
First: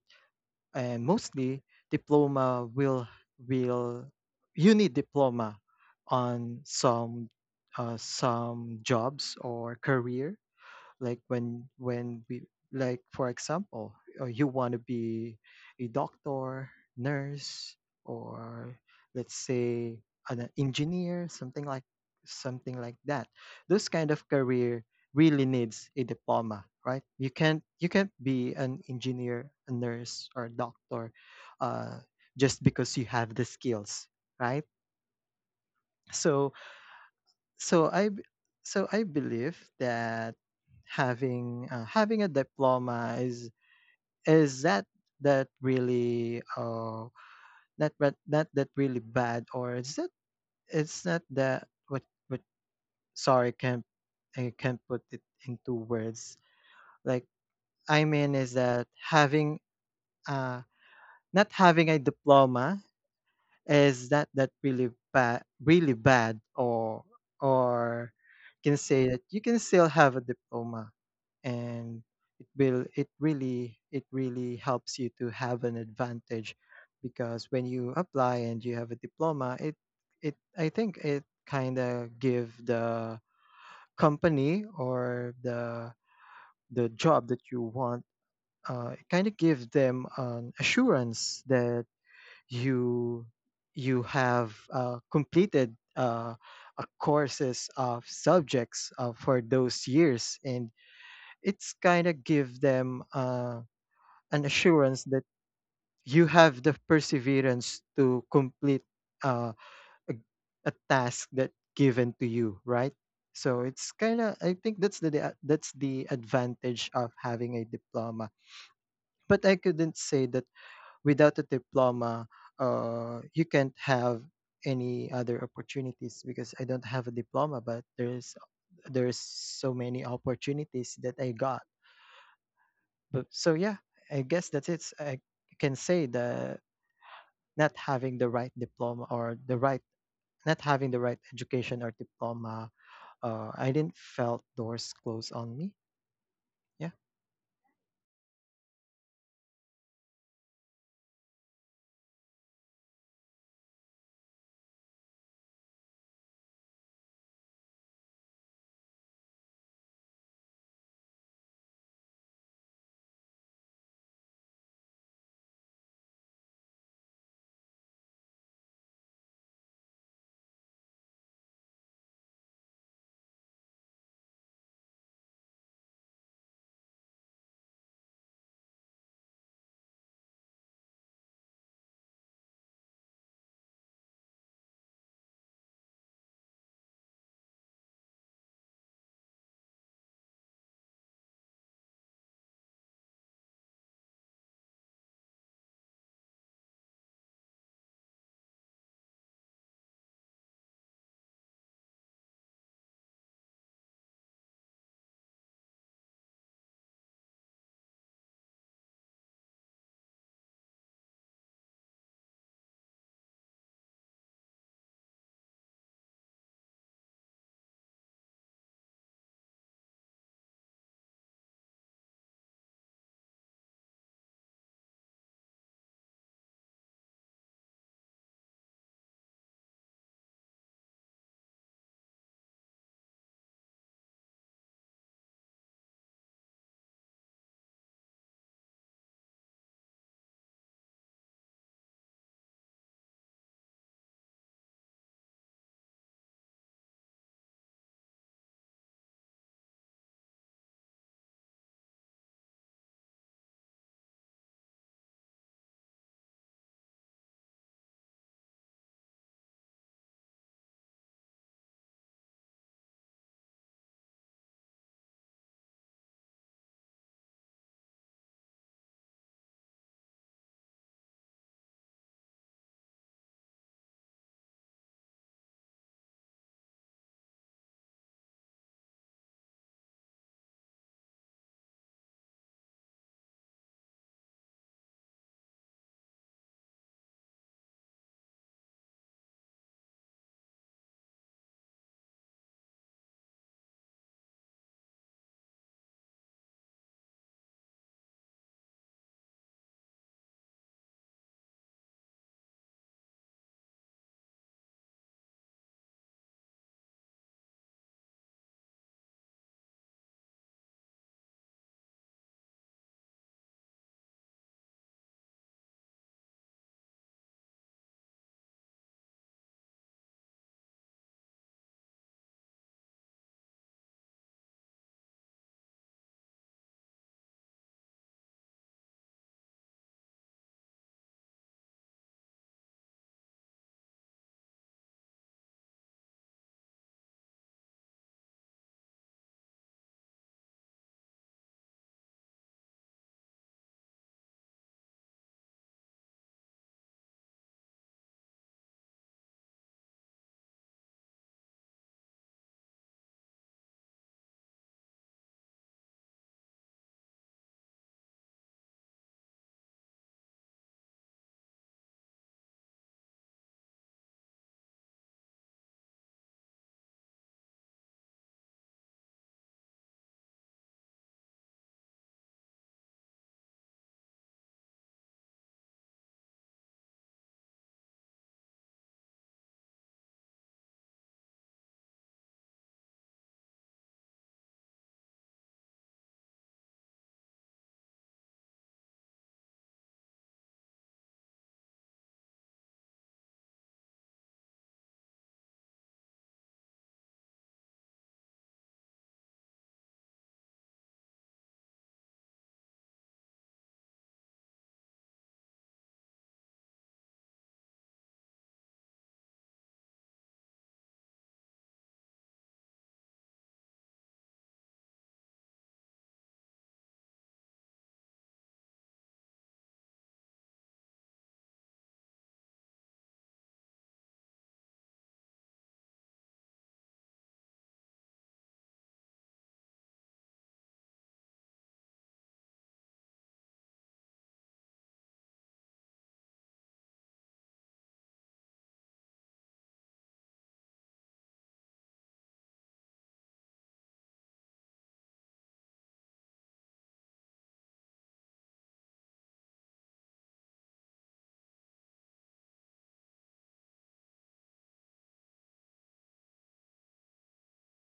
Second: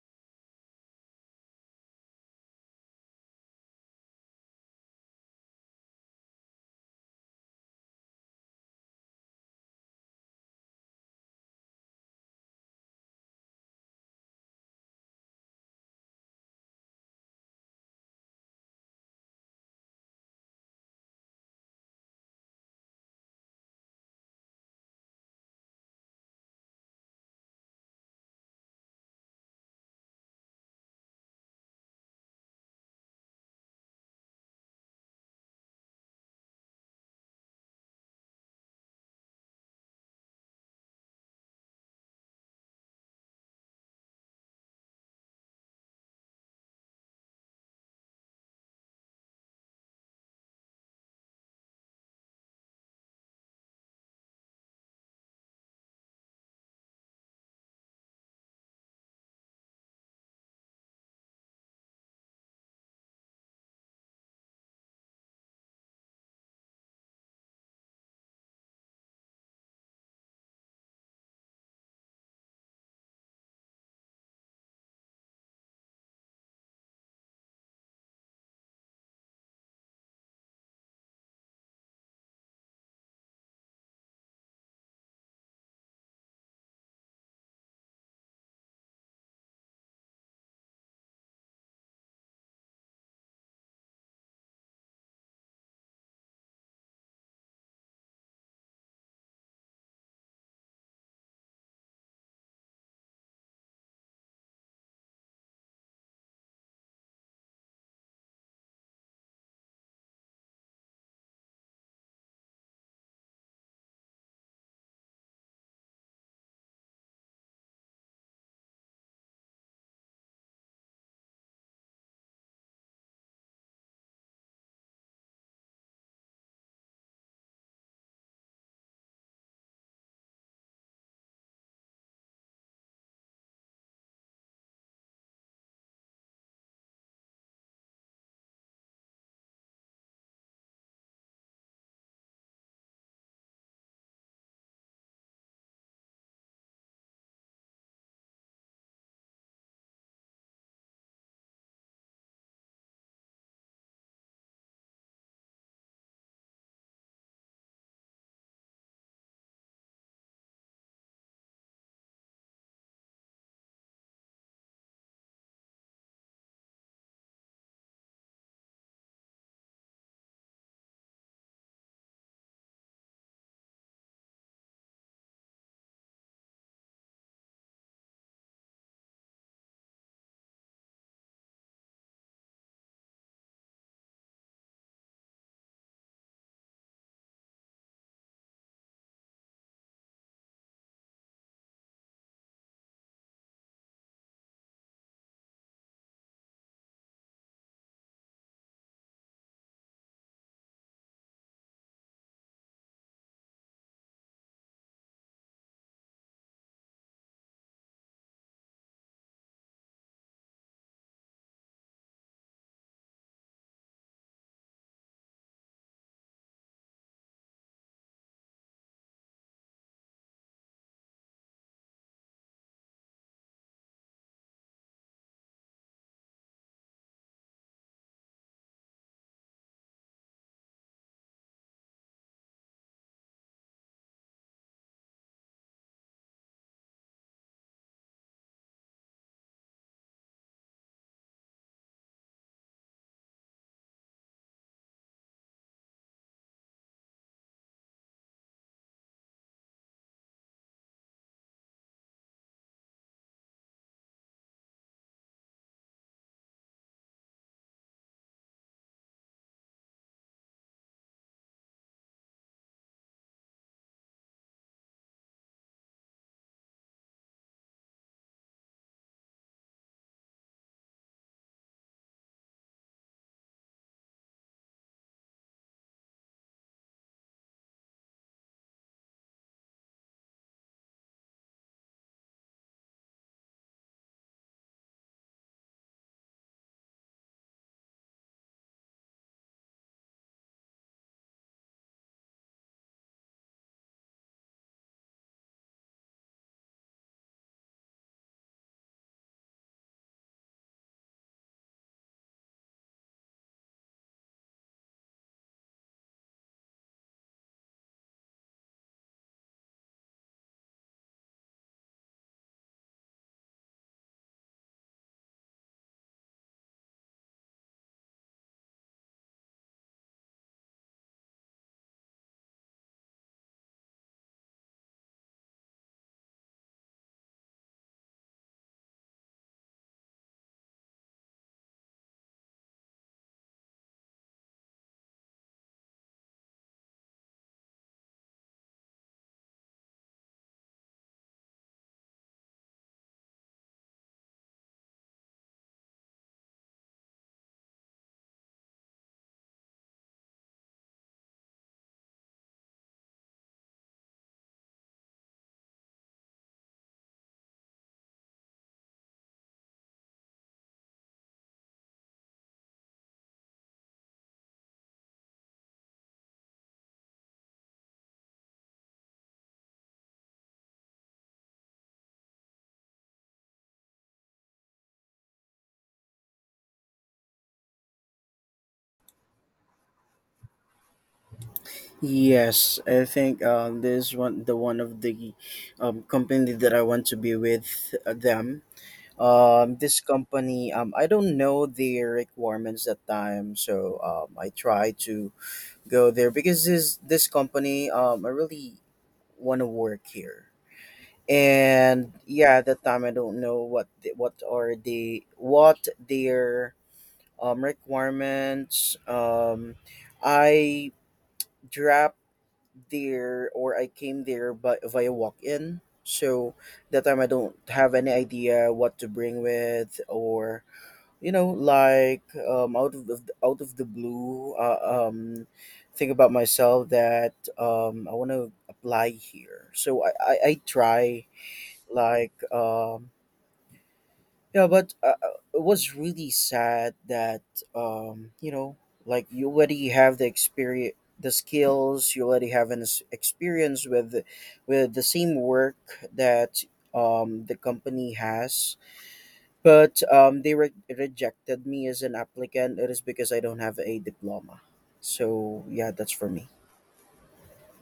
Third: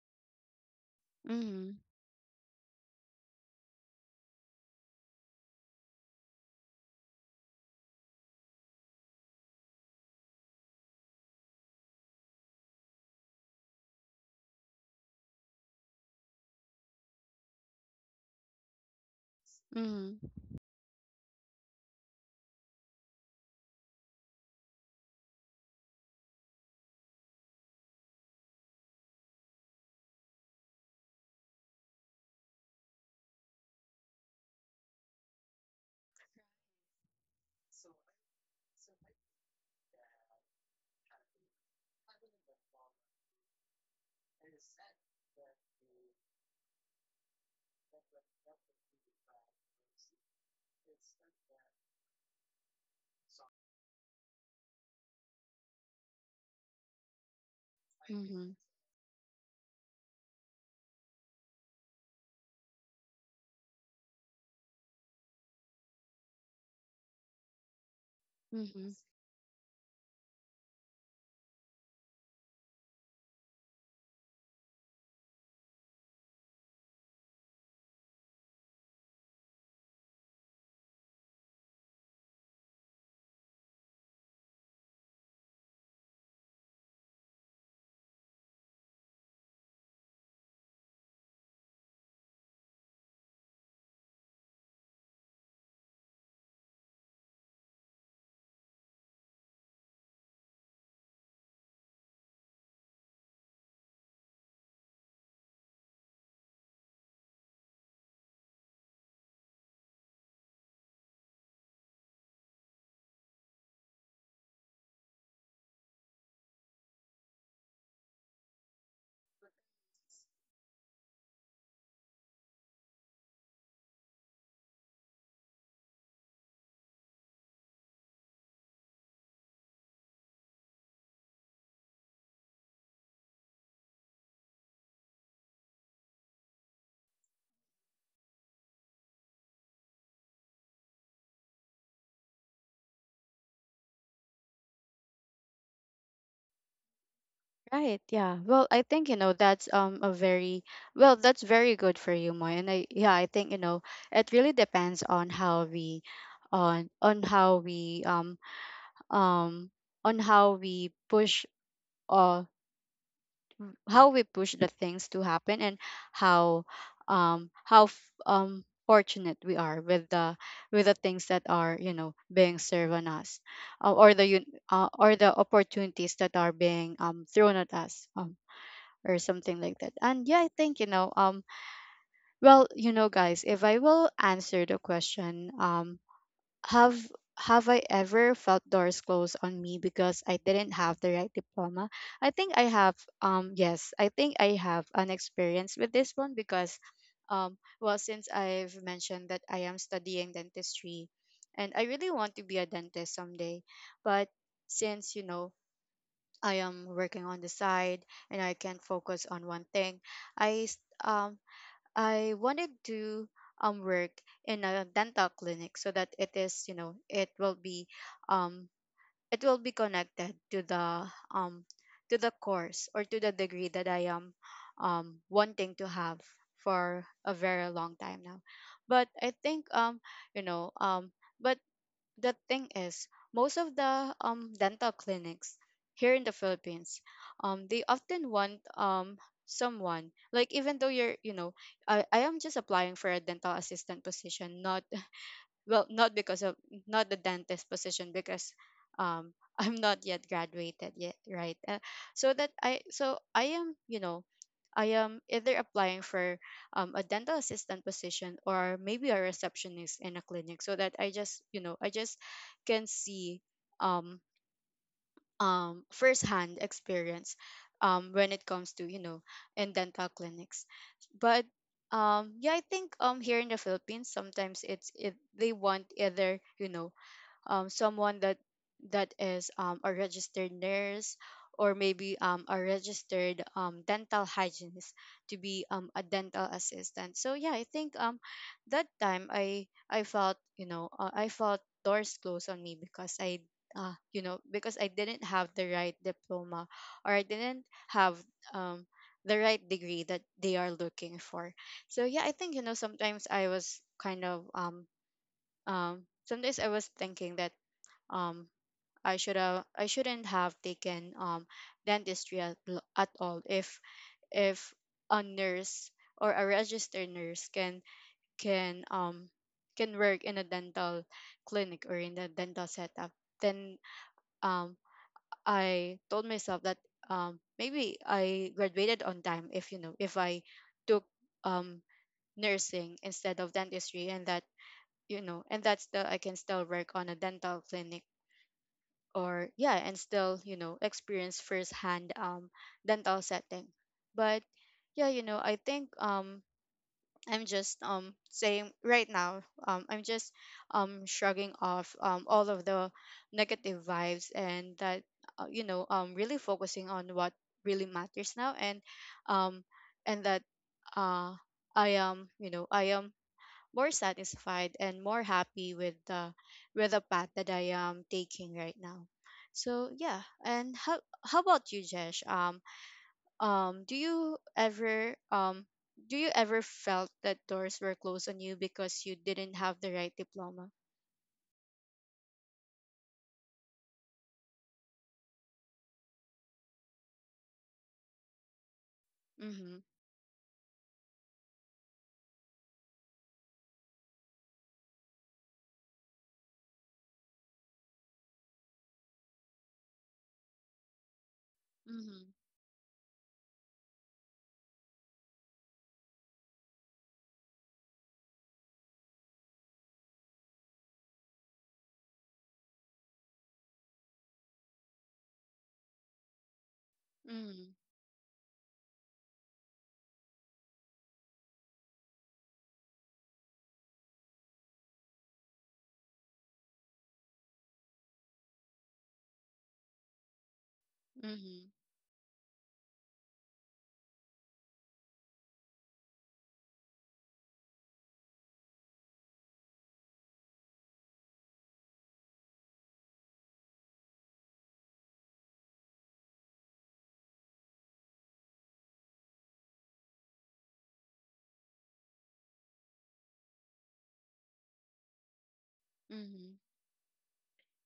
Speaker 3: And mostly
Speaker 1: Mhm.
Speaker 3: diploma will you need diploma on some jobs or career, like when we, like for example, you want to be a doctor, nurse, or let's say
Speaker 1: Mhm.
Speaker 3: an engineer, something like that. Those kind of career really needs a diploma, right? You can't be an engineer, a nurse, or a doctor uh, just because you have the skills, right? So so I b- so I believe that having a diploma is that that really not not that really bad, or is that it's not that what, sorry, can't I can't put it into words, like I mean is
Speaker 1: Mhm.
Speaker 3: that having uh not having a diploma is that that really bad really bad, or can
Speaker 1: Mhm.
Speaker 3: say that you can still have a diploma, and it really helps you to have an advantage because when you apply and you have a diploma, it I think it kind of give the company or the job that you want, it kind of give them an assurance that you you have completed a courses of subjects for those years, and it's kind of give them an assurance that you have the perseverance to complete uh, a, a task that given to you, right? So it's kind of I think that's that's the advantage of having a diploma. But I couldn't say that without a diploma, you can't have any other opportunities because I don't have a diploma, but there's so many opportunities that I got. But so yeah, I guess that's it. I can say the not having the right diploma or the right not having the right education or diploma, I didn't felt doors close on me. Yeah.
Speaker 1: Right, yeah. Well, I think you know that's a very, well, that's very good for you, Moy. And I, yeah, I think you know, it really depends on how we, on how we um on how we push uh how we push the things to happen. And how how fortunate we are with the things that are you know being served on us, uh, or the un- or the opportunities that are being thrown at us. Or something like that. And yeah, I think you know, well, you know guys, if I will answer the question, have have I ever felt doors close on me because I didn't have the right diploma? I think I have. Yes, I think I have an experience with this one. Because, well, since I've mentioned that I am studying dentistry, and I really want to be a dentist someday, but since you know, I am working on the side and I can't focus on one thing. I s- um I wanted to work in a dental clinic, so that it is you know, um it will be connected to the, um to the course or to the degree that I am wanting to have for a very long time now. But I think you know, but the thing is, most of the, dental clinics here in the Philippines, they often want, someone, like, even though you know, I am just applying for a dental assistant position, not, well, not because of, not the dentist position because um <laughs> I'm not yet graduated yet, right? So that I so I am you know, I am either applying for, a dental assistant position, or maybe a receptionist in a clinic, so that I just you know, I just can see, um first-hand experience, when it comes to you know, in dental clinics. But yeah, I think here in the Philippines, sometimes they want either you know, someone that, that is, a registered nurse, or maybe a registered dental hygienist to be, a dental assistant. So yeah, I think that time, I felt you know, I felt doors closed on me because I you know, because I didn't have the right diploma, or I didn't have, um, the right degree that they are looking for. So yeah, I think you know, sometimes I was kind of, sometimes I was thinking that um I shouldn't have taken dentistry at all, if a nurse or a registered nurse can, can um can work in a dental clinic or in a dental setup. Then um I told myself that maybe I graduated on time if you know, if I took um nursing instead of dentistry. And that you know, and that's the I can still work on a dental clinic, or, yeah, and still you know experience firsthand, dental setting. But yeah, you know, I think I'm just saying right now, I'm just shrugging off all of the negative vibes. And that, you know, really focusing on what really matters now. And um and that, uh I am you know, I am more satisfied and more happy with the, with the path that I am taking right now. So yeah. And how about you, Jesh? Um, do you ever um do you ever felt that doors were closed on you because you didn't have the right diploma?
Speaker 2: Yes, I think this is one, the one of the company that I want to be with, them.
Speaker 1: Mm-hmm.
Speaker 2: This company, I don't know the requirements that time, so I try to go there because this company, I really want to work here. And
Speaker 1: Mm-hmm.
Speaker 2: yeah, at that time I don't know what the, what are the, what their requirements. I dropped there, or I came there, but via walk in. So that time I don't
Speaker 1: Mm-hmm.
Speaker 2: have any idea what to bring with, or you know, like out of the blue, think about myself that I want to apply here, so I try,
Speaker 1: Mm-hmm.
Speaker 2: like yeah. But it was really sad that you know, like you already have the experience, the skills, you already have an ex- experience with the same work that the company has, but they re- rejected me as an applicant. It is because I don't have a diploma. So yeah, that's for me.
Speaker 1: Mm-hmm.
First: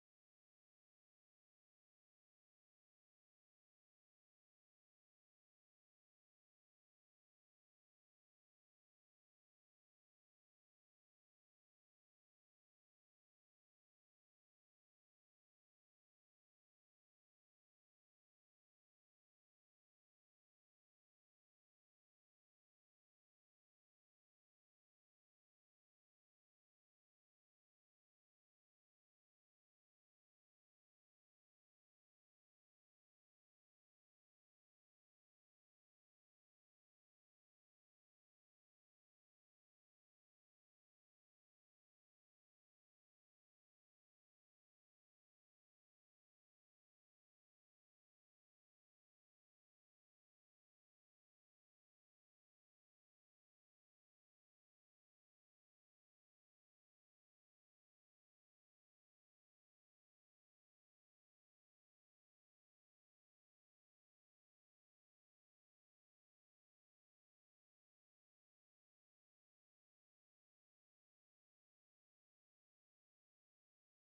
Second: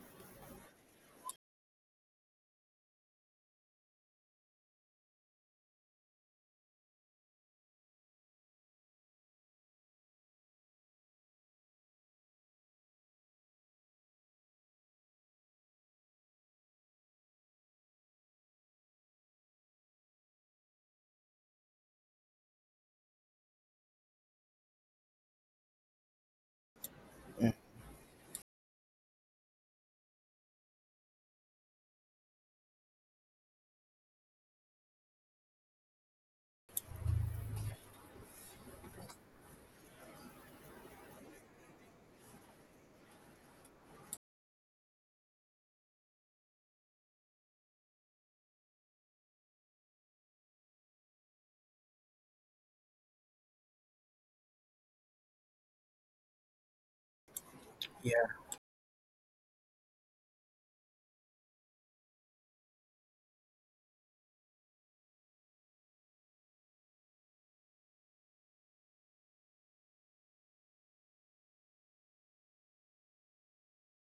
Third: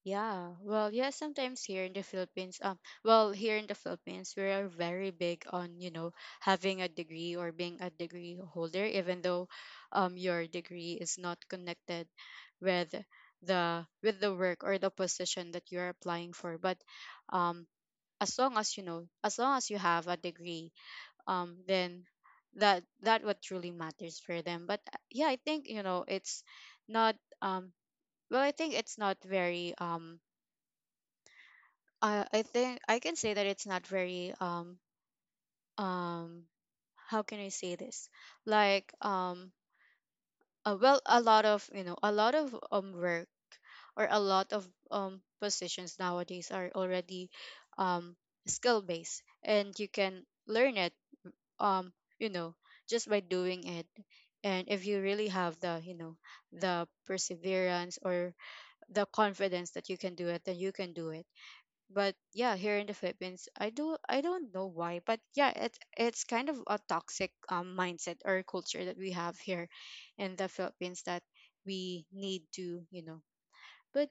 Speaker 1: Yeah, well, yeah, sometimes here in the Philippines, well, here in the Philippines, we are very big on, you know, having a degree or being a degree holder, even though, your degree is not connected with with the work or the position that you're applying for. But, um, as long as you know, as long as you have a degree, then that what truly matters for them. But yeah, I think, you know, it's not, um, well, I think it's not very, I think I can say that it's not very um how can I say this? Like well, a lot of you know, a lot of work or a lot of positions nowadays are already um skill based, and you can learn it um you know, just by doing it. And if you really have the you know, the perseverance
Speaker 2: Yeah.
Speaker 1: or the confidence that you can do it, then you can do it. But yeah, here in the Philippines, I don't know why, but yeah, it's kind of a toxic, mindset or culture that we have here in the Philippines, that we need to you know. But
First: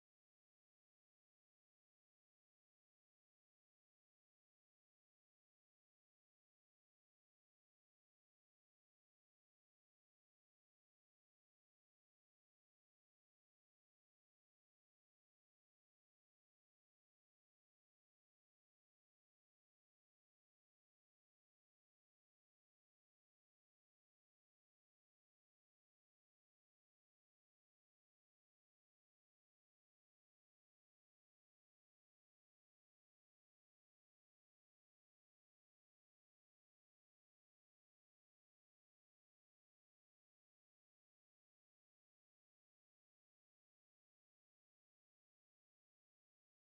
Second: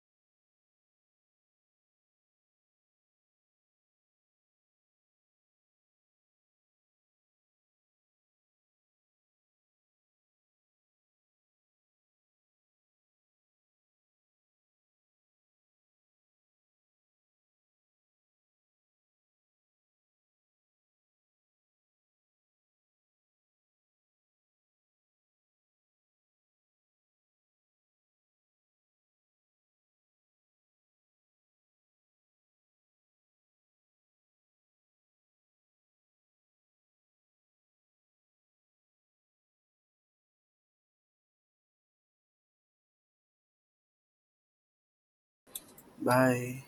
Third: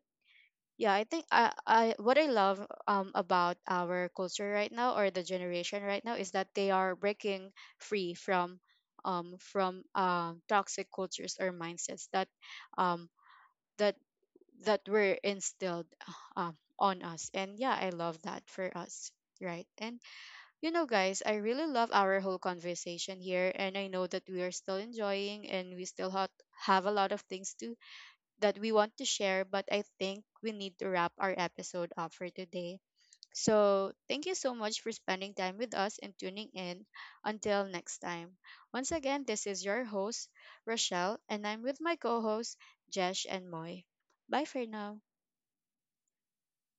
Speaker 1: yeah, I think I, what I love about our culture right now, or the generation right now, is that they are breaking free from, toxic cultures or mindsets that, um, that, that were instilled, on us. And yeah, I love that for us. Right. And you know guys, I really love our whole conversation here. And I know that we are still enjoying and we still have a lot of things to, that we want to share. But I think we need to wrap our episode up for today. So thank you so much for spending time with us and tuning in. Until next time. Once again, this is your host, Rochelle, and I'm with my co hosts, Jesh and Moy. Bye for now.
Speaker 2: Bye.